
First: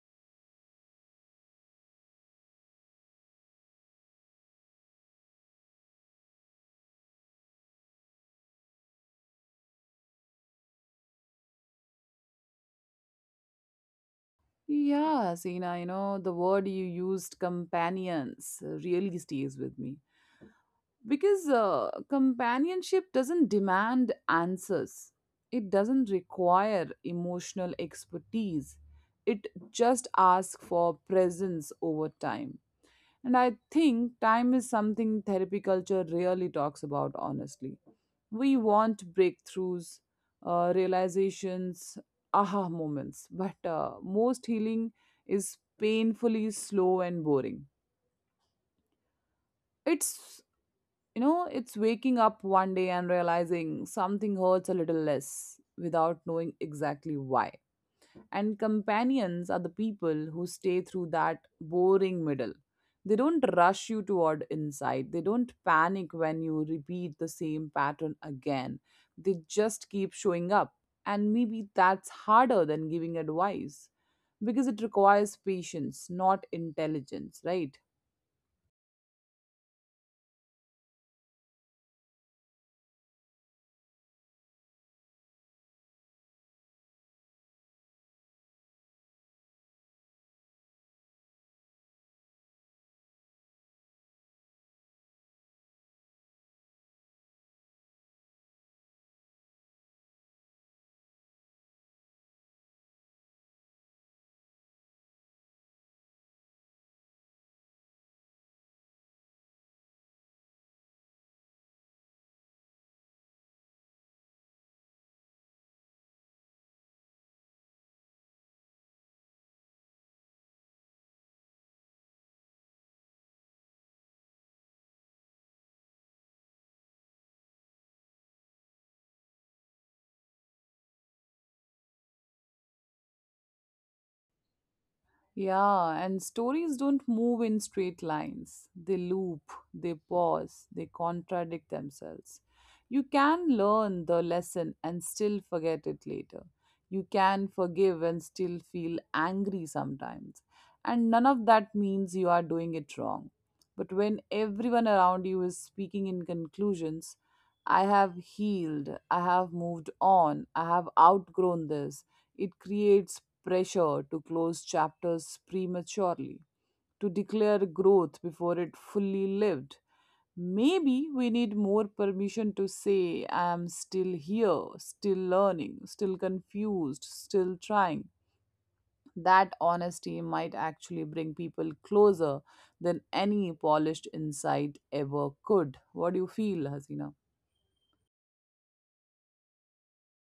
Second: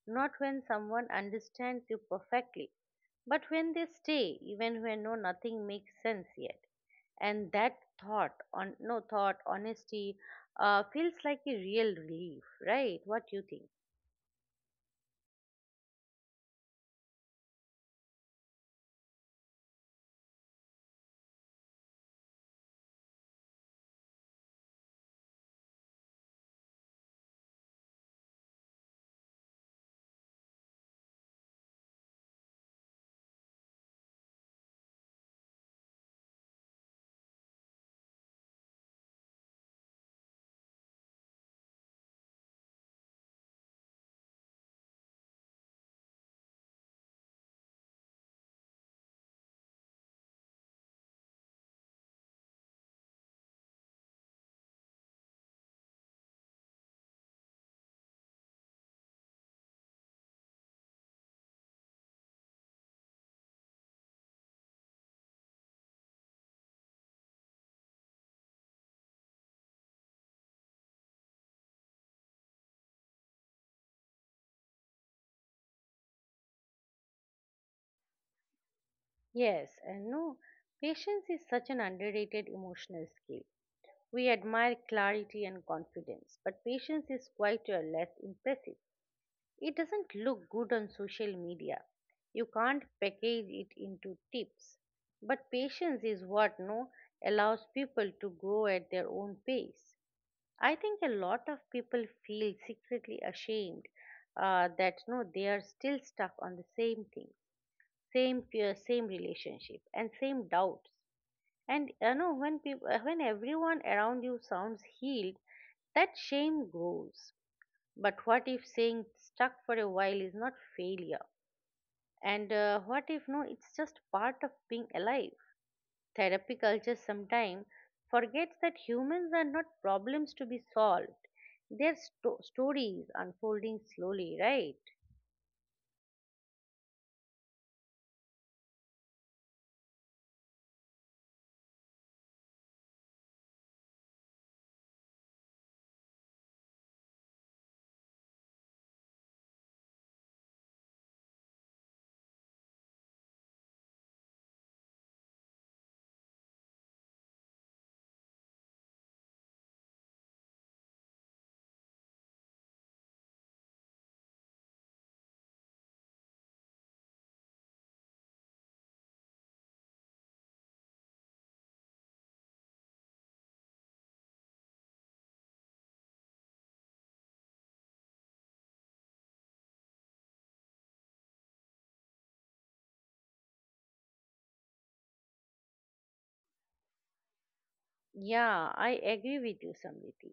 [SPEAKER 2] not when someone understands you perfectly, but when they stay, even when nothing makes sense yet. And that thought, on no thought, honesty, feels like a real relief, right? What you think?
[SPEAKER 1] Yeah, Sina, the word you used, companions, really stays with me, because companionship doesn't demand answers, it doesn't require emotional expertise, it just asks for presence over time. And I think time is something therapy culture really talks about honestly. We want breakthroughs, realizations, aha moments, but most healing is painfully slow and boring. It's it's waking up one day and realizing something hurts a little less without knowing exactly why. And companions are the people who stay through that boring middle. They don't rush you toward insight, they don't panic when you repeat the same pattern again. They just keep showing up. And maybe that's harder than giving advice, because it requires patience, not intelligence, right?
[SPEAKER 2] Yes, and no, patience is such an underrated emotional skill. We admire clarity and confidence, but patience is quite a less impressive. It doesn't look good on social media. You can't package it into tips. But patience is what no allows people to grow at their own pace. I think a lot of people feel secretly ashamed that no they are still stuck on the same thing, same fear, same relationship, and same doubts. And when everyone around you sounds healed, that shame grows. But what if saying stuck for a while is not failure? And what if no, it's just part of being alive? Therapy culture sometimes forgets that humans are not problems to be solved. They're stories unfolding slowly, right?
[SPEAKER 1] Yeah, and stories don't move in straight lines. They loop, they pause, they contradict themselves. You can learn the lesson and still forget it later. You can forgive and still feel angry sometimes. And none of that means you are doing it wrong. But when everyone around you is speaking in conclusions, I have healed, I have moved on, I have outgrown this, it creates pressure to close chapters prematurely, to declare growth before it fully lived. Maybe we need more permission to say, I am still here, still learning, still confused, still trying. That honesty might actually bring people closer than any polished insight ever could. What do you feel, Hasina?
[SPEAKER 2] Yeah, I agree with you, Samriti.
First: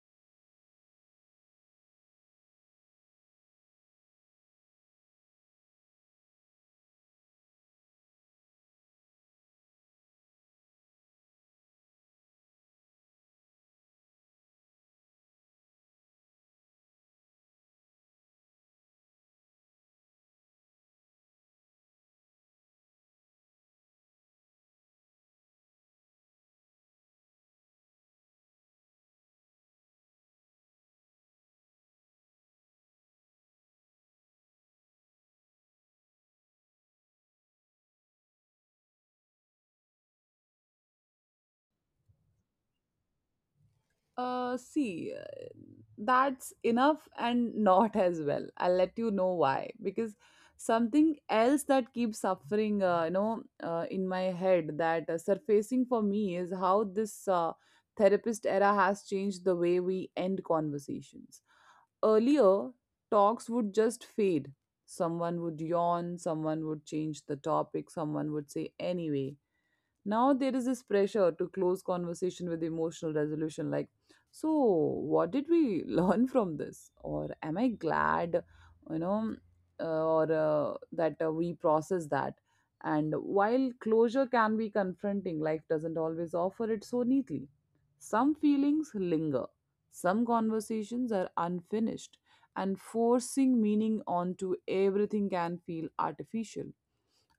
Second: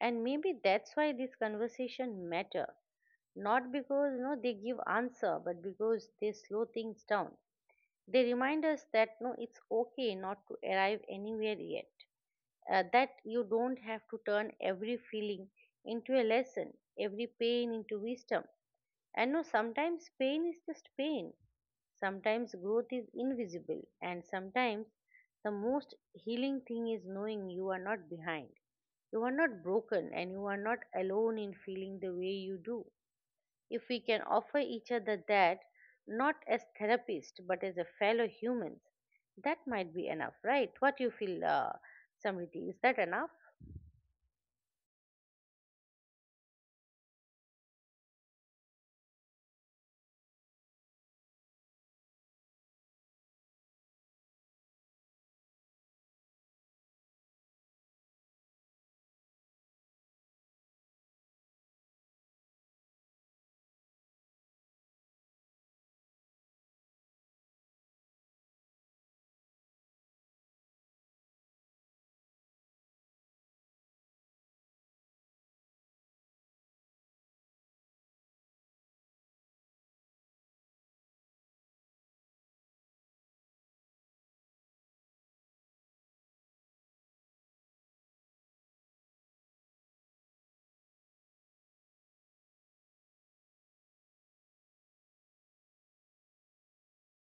[SPEAKER 2] And maybe that's why this conversation matter. Not because no, they give answer, but because they slow things down. They remind us that it's okay not to arrive anywhere yet, that you don't have to turn every feeling into a lesson, every pain into wisdom. And no, sometimes pain is just pain. Sometimes growth is invisible, and sometimes the most healing thing is knowing you are not behind. You are not broken, and you are not alone in feeling the way you do. If we can offer each other that, not as therapists but as a fellow humans, that might be enough, right? What you feel, Samriti, is that enough?
[SPEAKER 1] See, that's enough and not as well. I'll let you know why. Because something else that keeps suffering, in my head that surfacing for me is how this therapist era has changed the way we end conversations. Earlier, talks would just fade. Someone would yawn, someone would change the topic, someone would say, anyway. Now there is this pressure to close conversation with emotional resolution like, so what did we learn from this? Or am I glad, you know, uh, or uh, that uh, we process that? And while closure can be confronting, life doesn't always offer it so neatly. Some feelings linger, some conversations are unfinished, and forcing meaning onto everything can feel artificial.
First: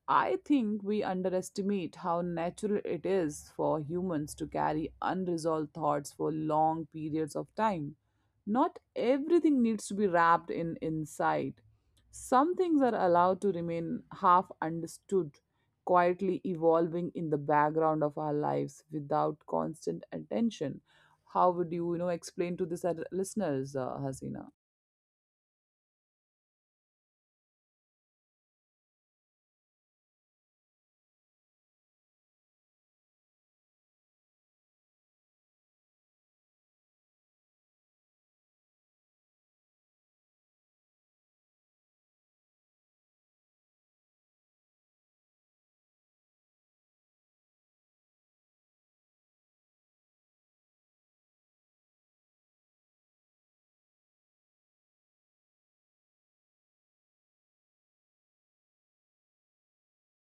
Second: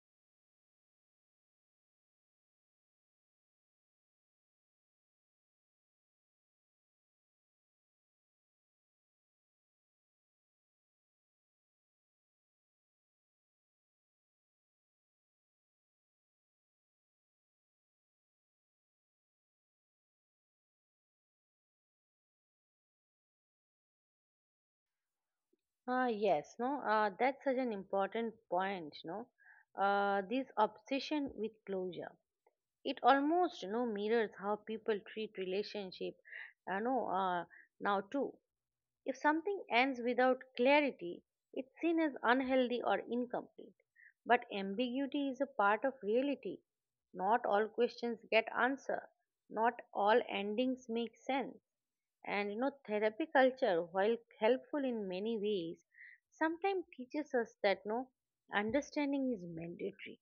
[SPEAKER 1] I think we underestimate how natural it is for humans to carry unresolved thoughts for long periods of time. Not everything needs to be wrapped in insight. Some things are allowed to remain half understood, quietly evolving in the background of our lives without constant attention. How would you, explain to this at listeners, Hasina?
[SPEAKER 2] Ah, yes, no, that's such an important point, no. This obsession with closure, it almost, mirrors how people treat relationship, uh, no, uh, now too. If something ends without clarity, it's seen as unhealthy or incomplete. But ambiguity is a part of reality. Not all questions get answered. Not all endings make sense. And therapy culture, while helpful in many ways, sometimes teaches us that no understanding is mandatory.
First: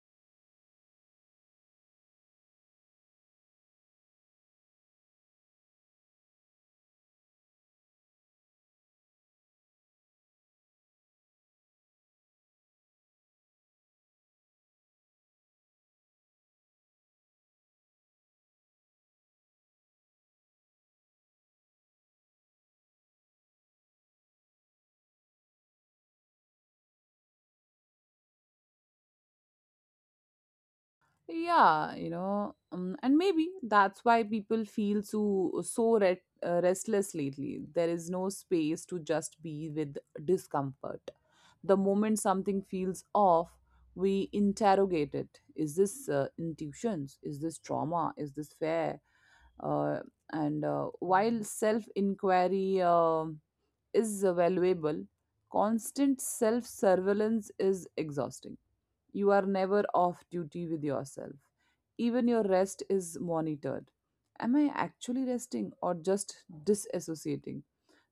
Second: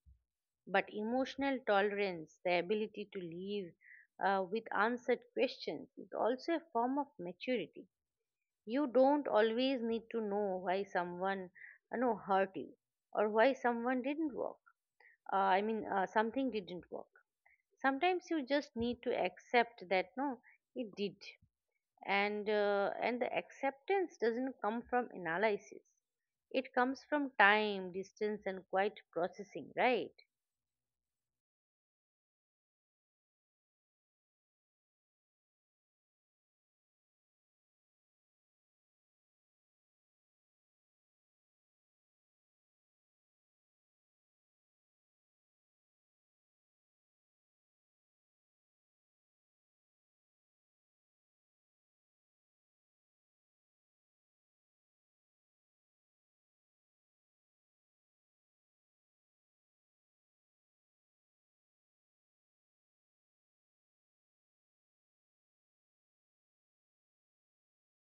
[SPEAKER 2] But emotional tolerance, the ability to live with answered questions, is also a form of maturity. You don't always need to know why someone hurt you, or why someone didn't work. I mean, something didn't work. Sometimes you just need to accept that no, it did, and the acceptance doesn't come from analysis. It comes from time, distance, and quiet processing, right?
[SPEAKER 1] Yeah, and maybe that's why people feel so restless lately. There is no space to just be with discomfort. The moment something feels off, we interrogate it. Is this intuitions? Is this trauma? Is this fair? Uh, and while self inquiry is valuable, constant self surveillance is exhausting you are never off duty with yourself. Even your rest is monitored. Am I actually resting or just disassociating?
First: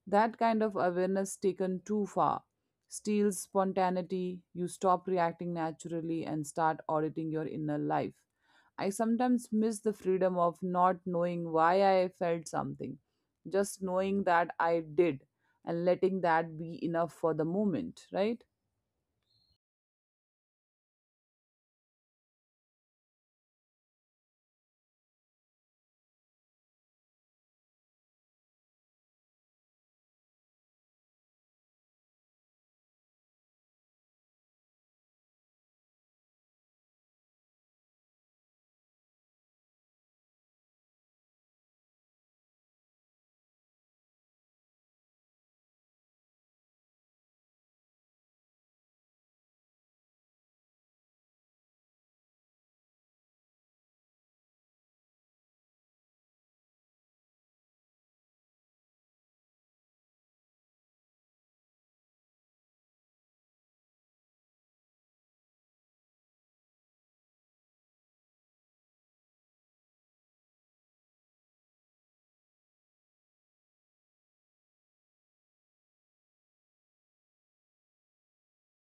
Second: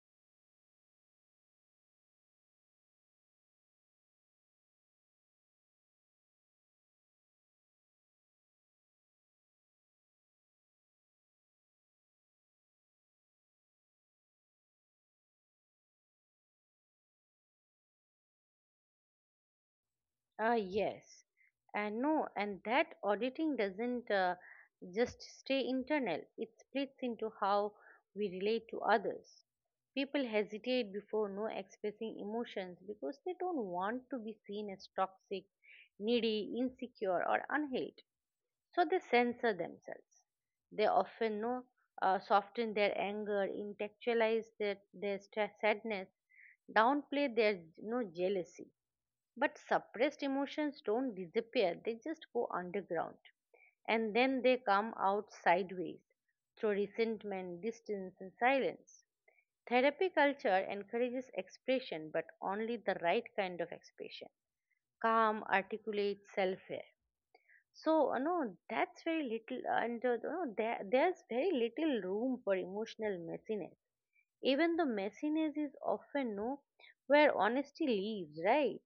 [SPEAKER 1] That kind of awareness taken too far steals spontaneity. You stop reacting naturally and start auditing your inner life. I sometimes miss the freedom of not knowing why I felt something, just knowing that I did and letting that be enough for the moment, right?
[SPEAKER 2] Ah, yes. And no, and that auditing doesn't just stay internal, it splits into how we relate to others. People hesitate before no expressing emotions because they don't want to be seen as toxic, needy, insecure, or unhealed. So they censor themselves. They often no, soften their anger, intellectualize sadness, downplay their no jealousy, but suppressed emotions don't disappear, they just go underground. And then they come out sideways through resentment, distance, and silence. Therapy culture encourages expression, but only the right kind of expression: calm, articulate, self aware. So, that's very little, and, there's very little room for emotional messiness. Even though messiness is often no where honesty lives, right?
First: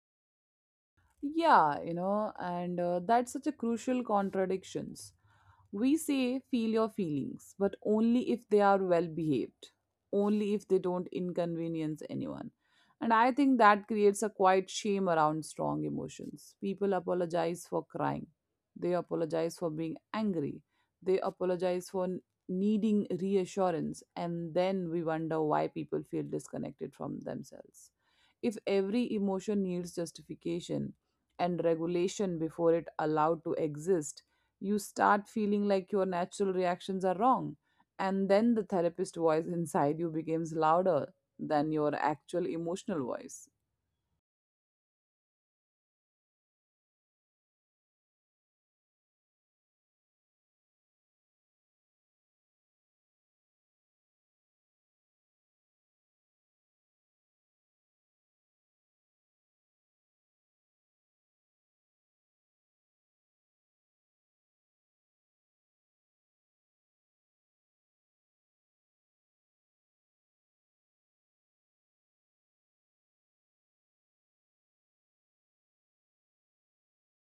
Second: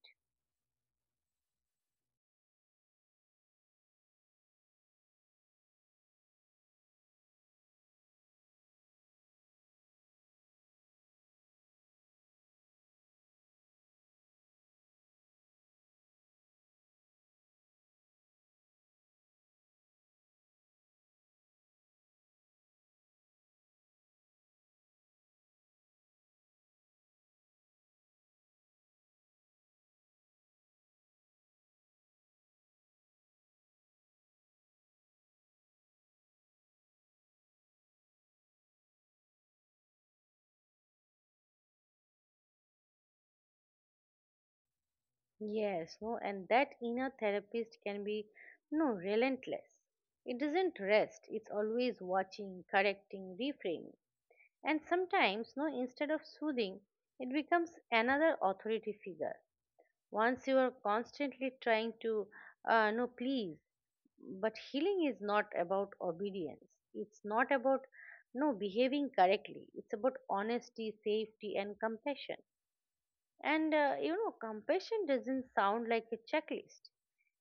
[SPEAKER 1] yeah you know and that's such a crucial contradictions we say feel your feelings, but only if they are well behaved, only if they don't inconvenience anyone. And I think that creates a quiet shame around strong emotions. People apologize for crying, they apologize for being angry, they apologize for needing reassurance, and then we wonder why people feel disconnected from themselves. If every emotion needs justification and regulation before it allowed to exist, you start feeling like your natural reactions are wrong. And then the therapist voice inside you becomes louder than your actual emotional voice.
[SPEAKER 2] Yes, no, and that inner therapist can be no relentless. It doesn't rest. It's always watching, correcting, reframing. And sometimes, no, instead of soothing, it becomes another authority figure. Once you are constantly trying to no please, but healing is not about obedience. It's not about no behaving correctly. It's about honesty, safety, and compassion. And compassion doesn't sound like a checklist.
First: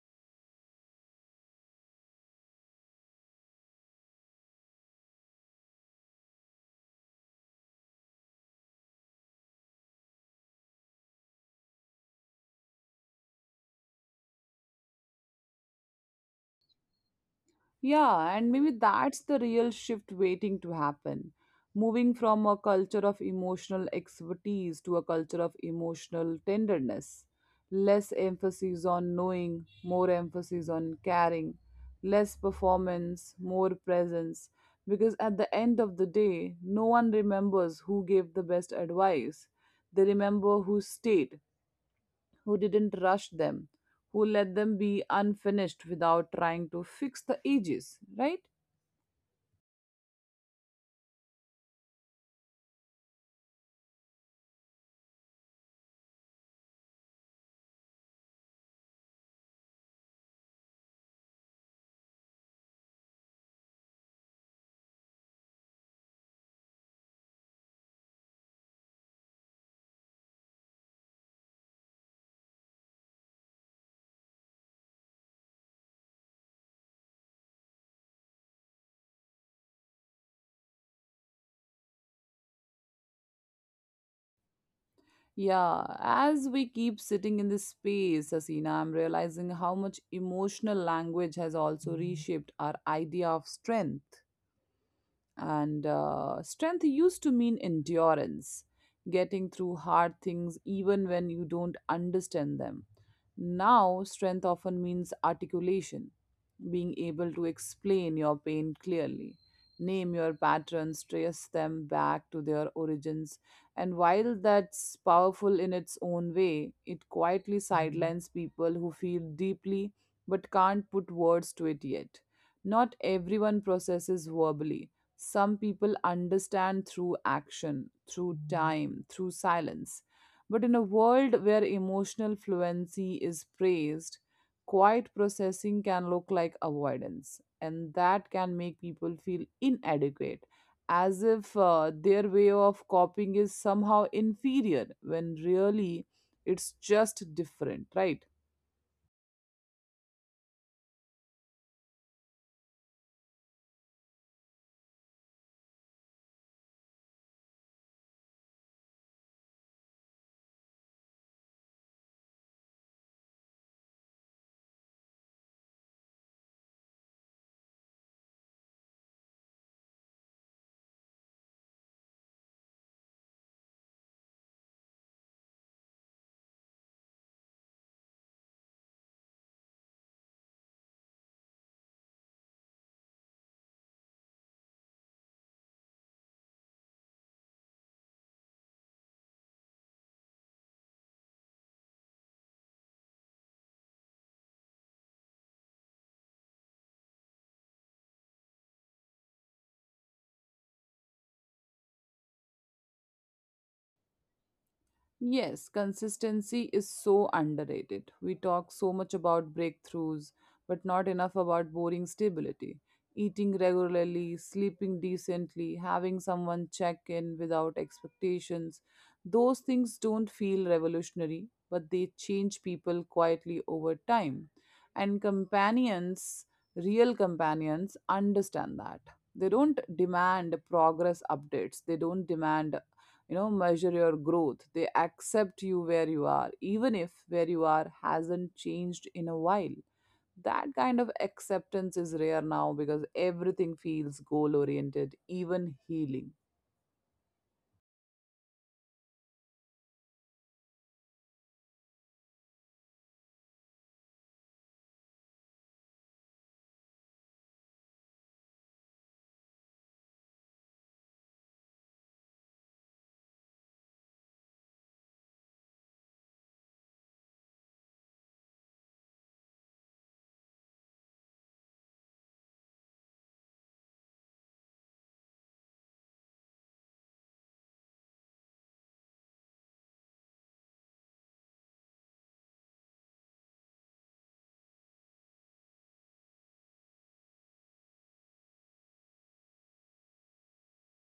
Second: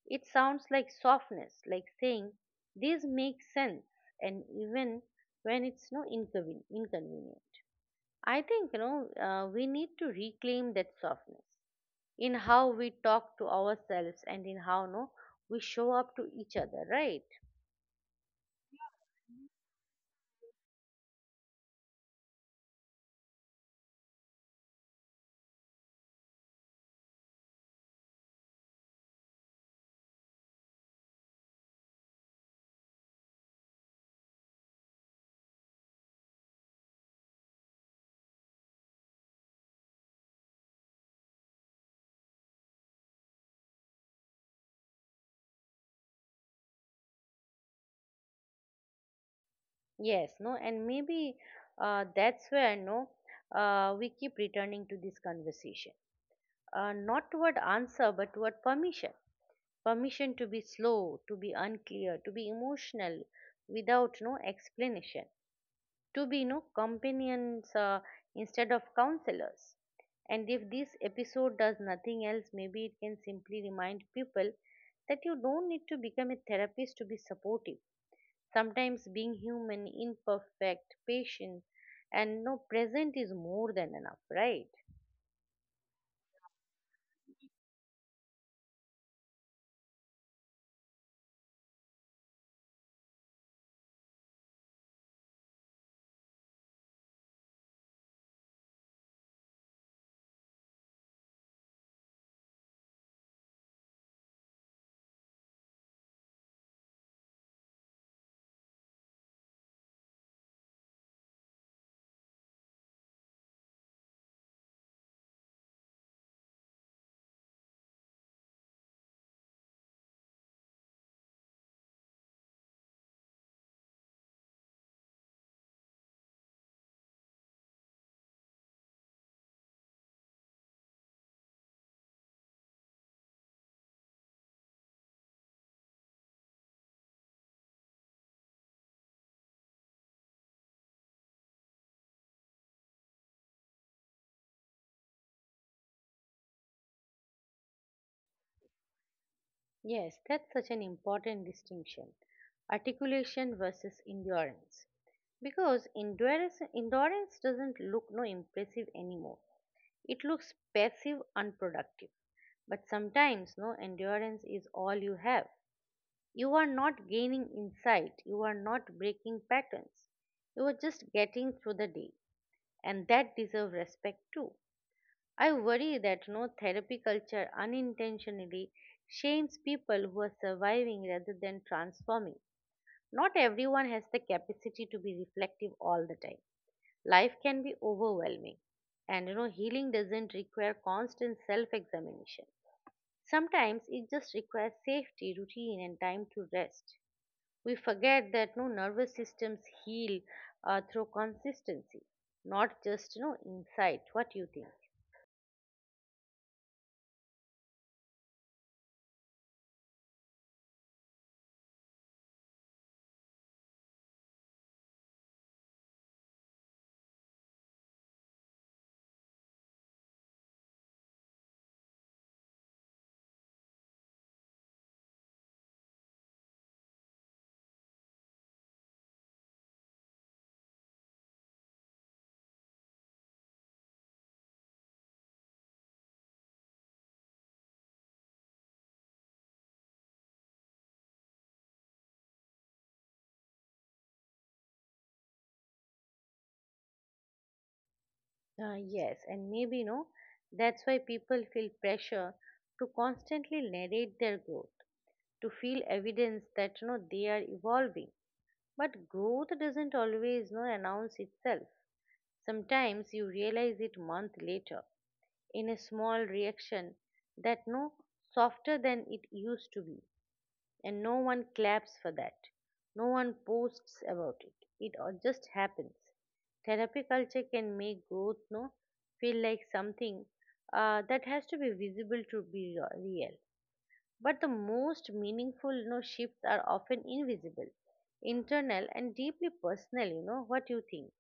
[SPEAKER 2] It sounds like softness, like saying, this makes sense, and even when it's no inconvenient. I think, we need to reclaim that softness in how we talk to ourselves and in how no, we show up to each other, right?
[SPEAKER 1] Yeah, and maybe that's the real shift waiting to happen. Moving from a culture of emotional expertise to a culture of emotional tenderness. Less emphasis on knowing, more emphasis on caring. Less performance, more presence. Because at the end of the day, no one remembers who gave the best advice. They remember who stayed, who didn't rush them, who let them be unfinished without trying to fix the ages, right?
[SPEAKER 2] Yes, no, and maybe that's where no, we keep returning to this conversation. Not toward answer, but toward permission, permission to be slow, to be unclear, to be emotional without no explanation, to be no companions instead of counselors. And if this episode does nothing else, maybe it can simply remind people that you don't need to become a therapist to be supportive. Sometimes being human, imperfect, patient, and no present is more than enough, right?
[SPEAKER 1] Yeah, as we keep sitting in this space, Asina, I'm realizing how much emotional language has also reshaped our idea of strength. And strength used to mean endurance, getting through hard things even when you don't understand them. Now, strength often means articulation, being able to explain your pain clearly, name your patterns, trace them back to their origins. And while that's powerful in its own way, it quietly sidelines people who feel deeply but can't put words to it yet. Not everyone processes verbally some people understand through action, through time, through silence. But in a world where emotional fluency is praised, quiet processing can look like avoidance, and that can make people feel inadequate, as if their way of coping is somehow inferior, when really it's just different, right?
[SPEAKER 2] Yes, that's such an important distinction: articulation versus endurance. Because endurance doesn't look no impressive anymore. It looks passive, unproductive. But sometimes no endurance is all you have. You are not gaining insight, you are not breaking patterns. You are just getting through the day, and that deserves respect too. I worry that no therapy culture unintentionally shames people who are surviving rather than transforming. Not everyone has the capacity to be reflective all the time. Life can be overwhelming, and healing doesn't require constant self examination. Sometimes it just requires safety, routine, and time to rest. We forget that no nervous systems heal through consistency, not just insight. What do you think?
[SPEAKER 1] Yes, consistency is so underrated. We talk so much about breakthroughs, but not enough about boring stability. Eating regularly, sleeping decently, having someone check in without expectations. Those things don't feel revolutionary, but they change people quietly over time. And companions, real companions, understand that. They don't demand progress updates, they don't demand you know measure your growth they accept you where you are even if where you are hasn't changed in a while that kind of acceptance is rare now because everything feels goal oriented even healing
[SPEAKER 2] Yes, and maybe that's why people feel pressure to constantly narrate their growth, to feel evidence that they are evolving. But growth doesn't always announce itself. Sometimes you realize it month later in a small reaction that no softer than it used to be, and no one claps for that. No one posts about it. It just happens. Therapy culture can make growth no feel like something that has to be visible to be real. But the most meaningful, shifts are often invisible, internal, and deeply personal. You know what you think.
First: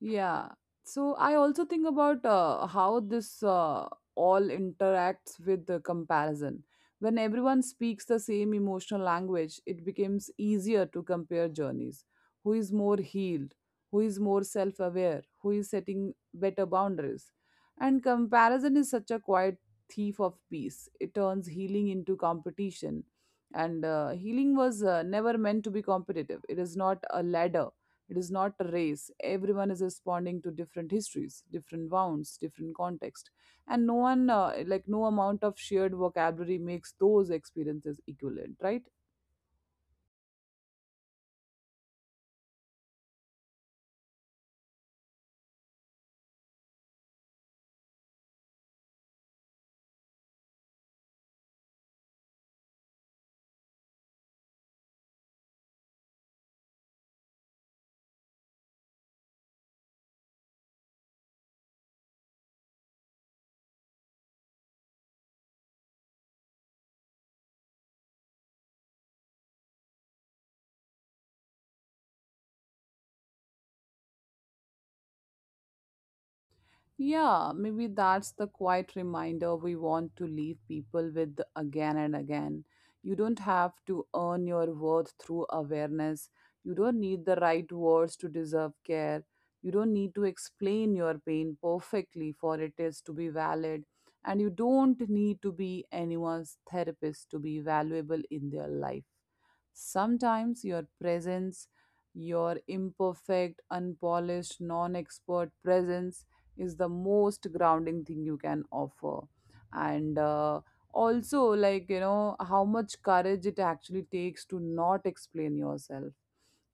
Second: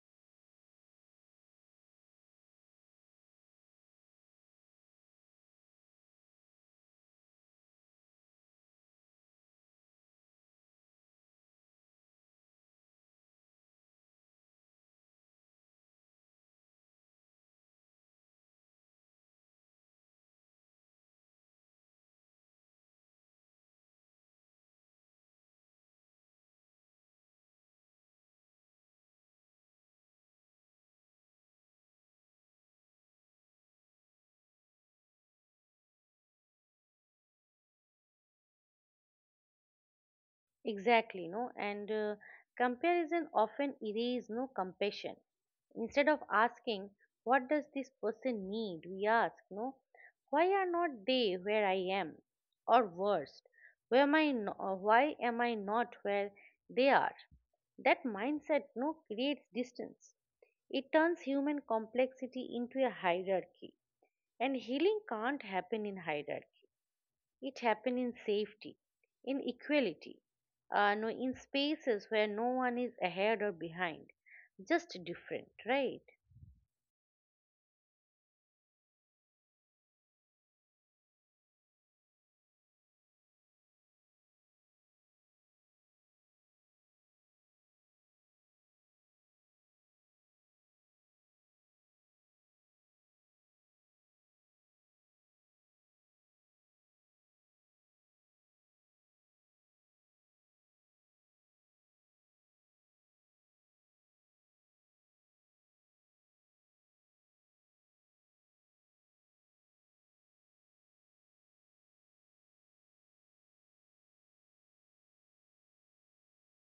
[SPEAKER 1] Yeah. So I also think about how this all interacts with the comparison. When everyone speaks the same emotional language, it becomes easier to compare journeys. Who is more healed? Who is more self aware? Who is setting better boundaries? And comparison is such a quiet thief of peace. It turns healing into competition. And healing was never meant to be competitive, it is not a ladder it is not a race. Everyone is responding to different histories, different wounds, different context, and no one, like no amount of shared vocabulary, makes those experiences equivalent, right?
[SPEAKER 2] Exactly. You know, and comparison often erases no compassion. Instead of asking, what does this person need? We ask, no, why are not they where I am? Or worse, where am I why am I not where they are? That mindset no creates distance. It turns human complexity into a hierarchy. And healing can't happen in hierarchy. It happens in safety, in equality, no, in spaces where no one is ahead or behind, just different, right?
[SPEAKER 1] Yeah, maybe that's the quiet reminder we want to leave people with again and again. You don't have to earn your worth through awareness. You don't need the right words to deserve care. You don't need to explain your pain perfectly for it is to be valid. And you don't need to be anyone's therapist to be valuable in their life. Sometimes your presence, your imperfect, unpolished, non expert presence, is the most grounding thing you can offer and also like you know how much courage it actually takes to not explain yourself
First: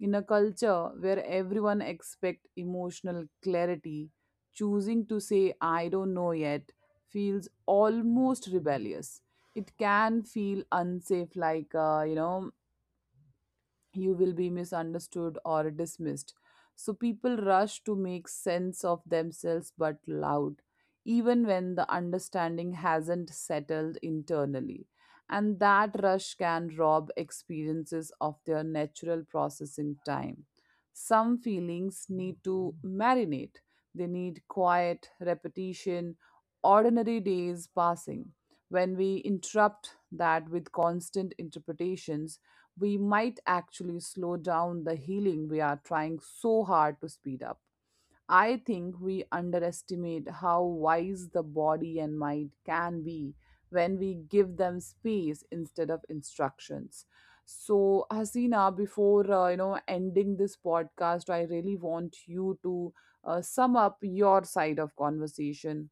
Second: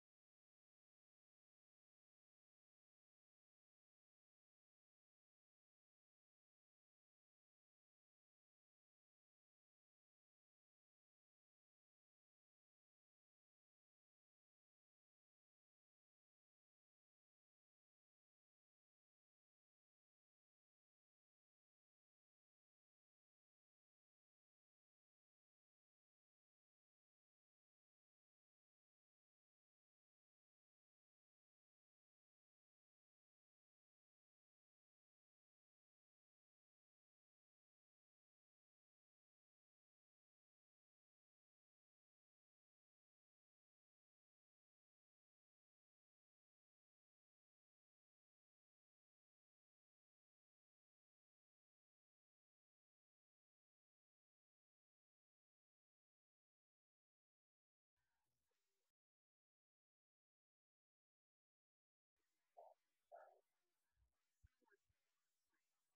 [SPEAKER 1] in a culture where everyone expect emotional clarity choosing to say I don't know yet feels almost rebellious it can feel unsafe like, you will be misunderstood or dismissed. So people rush to make sense of themselves but loud, even when the understanding hasn't settled internally. And that rush can rob experiences of their natural processing time. Some feelings need to marinate, they need quiet, repetition, ordinary days passing. When we interrupt that with constant interpretations, we might actually slow down the healing we are trying so hard to speed up. I think we underestimate how wise the body and mind can be when we give them space instead of instructions. So, Hasina, before ending this podcast, I really want you to sum up your side of conversation.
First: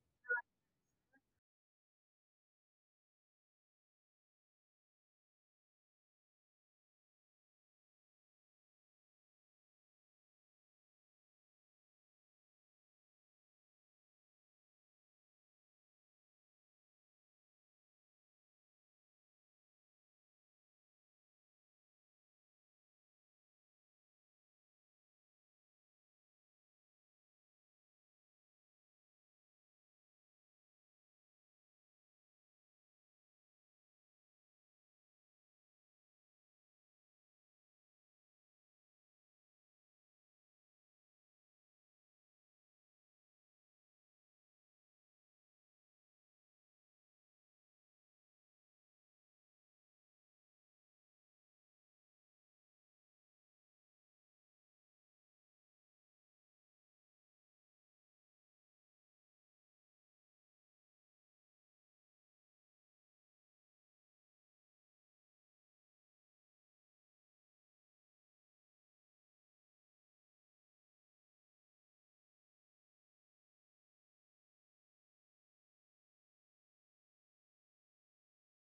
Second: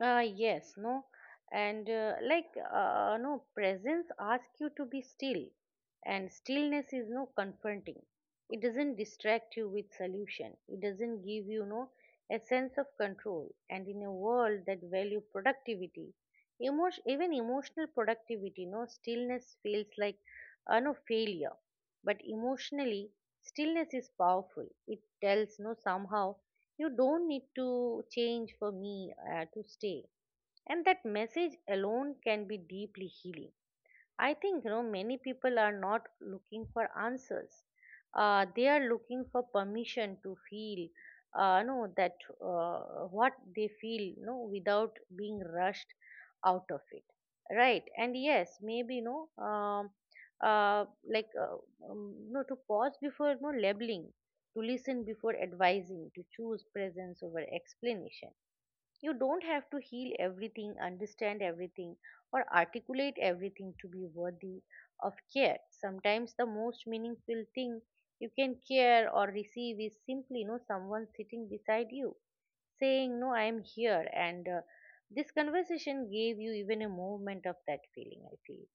[SPEAKER 2] Yes, no, and no presence asks you to be still, and stillness is no confronting. It doesn't distract you with solution. It doesn't give you no a sense of control. And in a world that value productivity, emotion even emotional productivity, no stillness feels like no failure. But emotionally, stillness is powerful. It tells no somehow you don't need to change for me to stay. And that message alone can be deeply healing. I think many people are not looking for answers. They are looking for permission to feel, no, that what they feel, no, without being rushed out of it, right? And yes, maybe no, uh, like uh, no, to pause before no labeling, to listen before advising, to choose presence over explanation. You don't have to heal everything, understand everything, or articulate everything to be worthy of care. Sometimes the most meaningful thing you can care or receive is simply, someone sitting beside you saying, no, I am here. And this conversation gave you even a movement of that feeling, I feel.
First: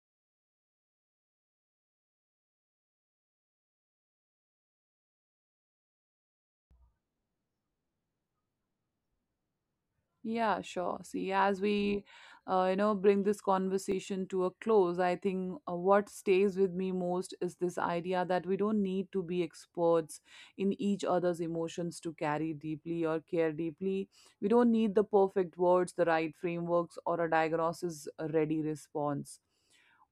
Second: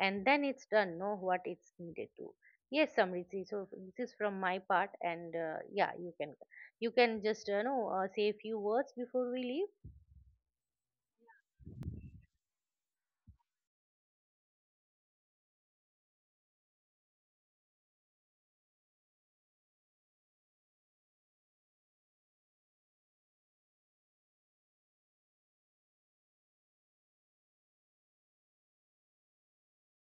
[SPEAKER 2] And then it's done, know what it's needed to. Yes, Samriti. So this is from my part, and yeah, you can, you can just know say a few words before we leave.
[SPEAKER 1] Yeah, sure. See, as we, bring this conversation to a close, I think what stays with me most is this idea that we don't need to be experts in each other's emotions to carry deeply or care deeply. We don't need the perfect words, the right frameworks, or a diagnosis ready response.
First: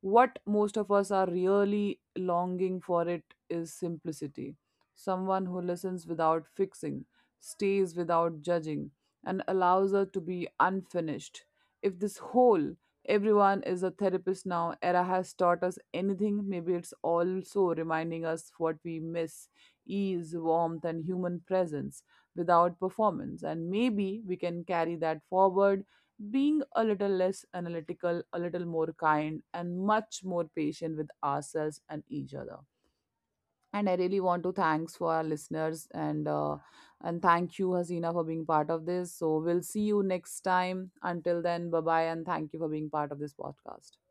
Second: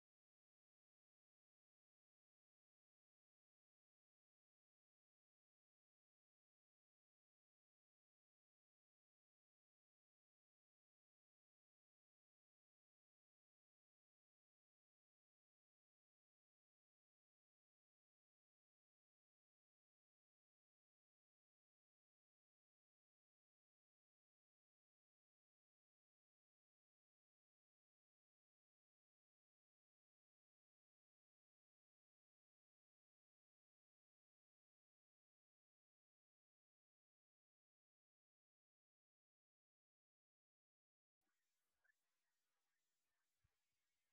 [SPEAKER 1] What most of us are really longing for it is simplicity. Someone who listens without fixing, stays without judging and allows her to be unfinished. If this whole everyone is a therapist now era has taught us anything, maybe it's also reminding us what we miss ease, warmth, and human presence without performance. And maybe we can carry that forward, being a little less analytical, a little more kind, and much more patient with ourselves and each other and I really want to thanks for our listeners and thank you Hasina for being part of this so we'll see you next time until then bye bye and thank you for being part of this podcast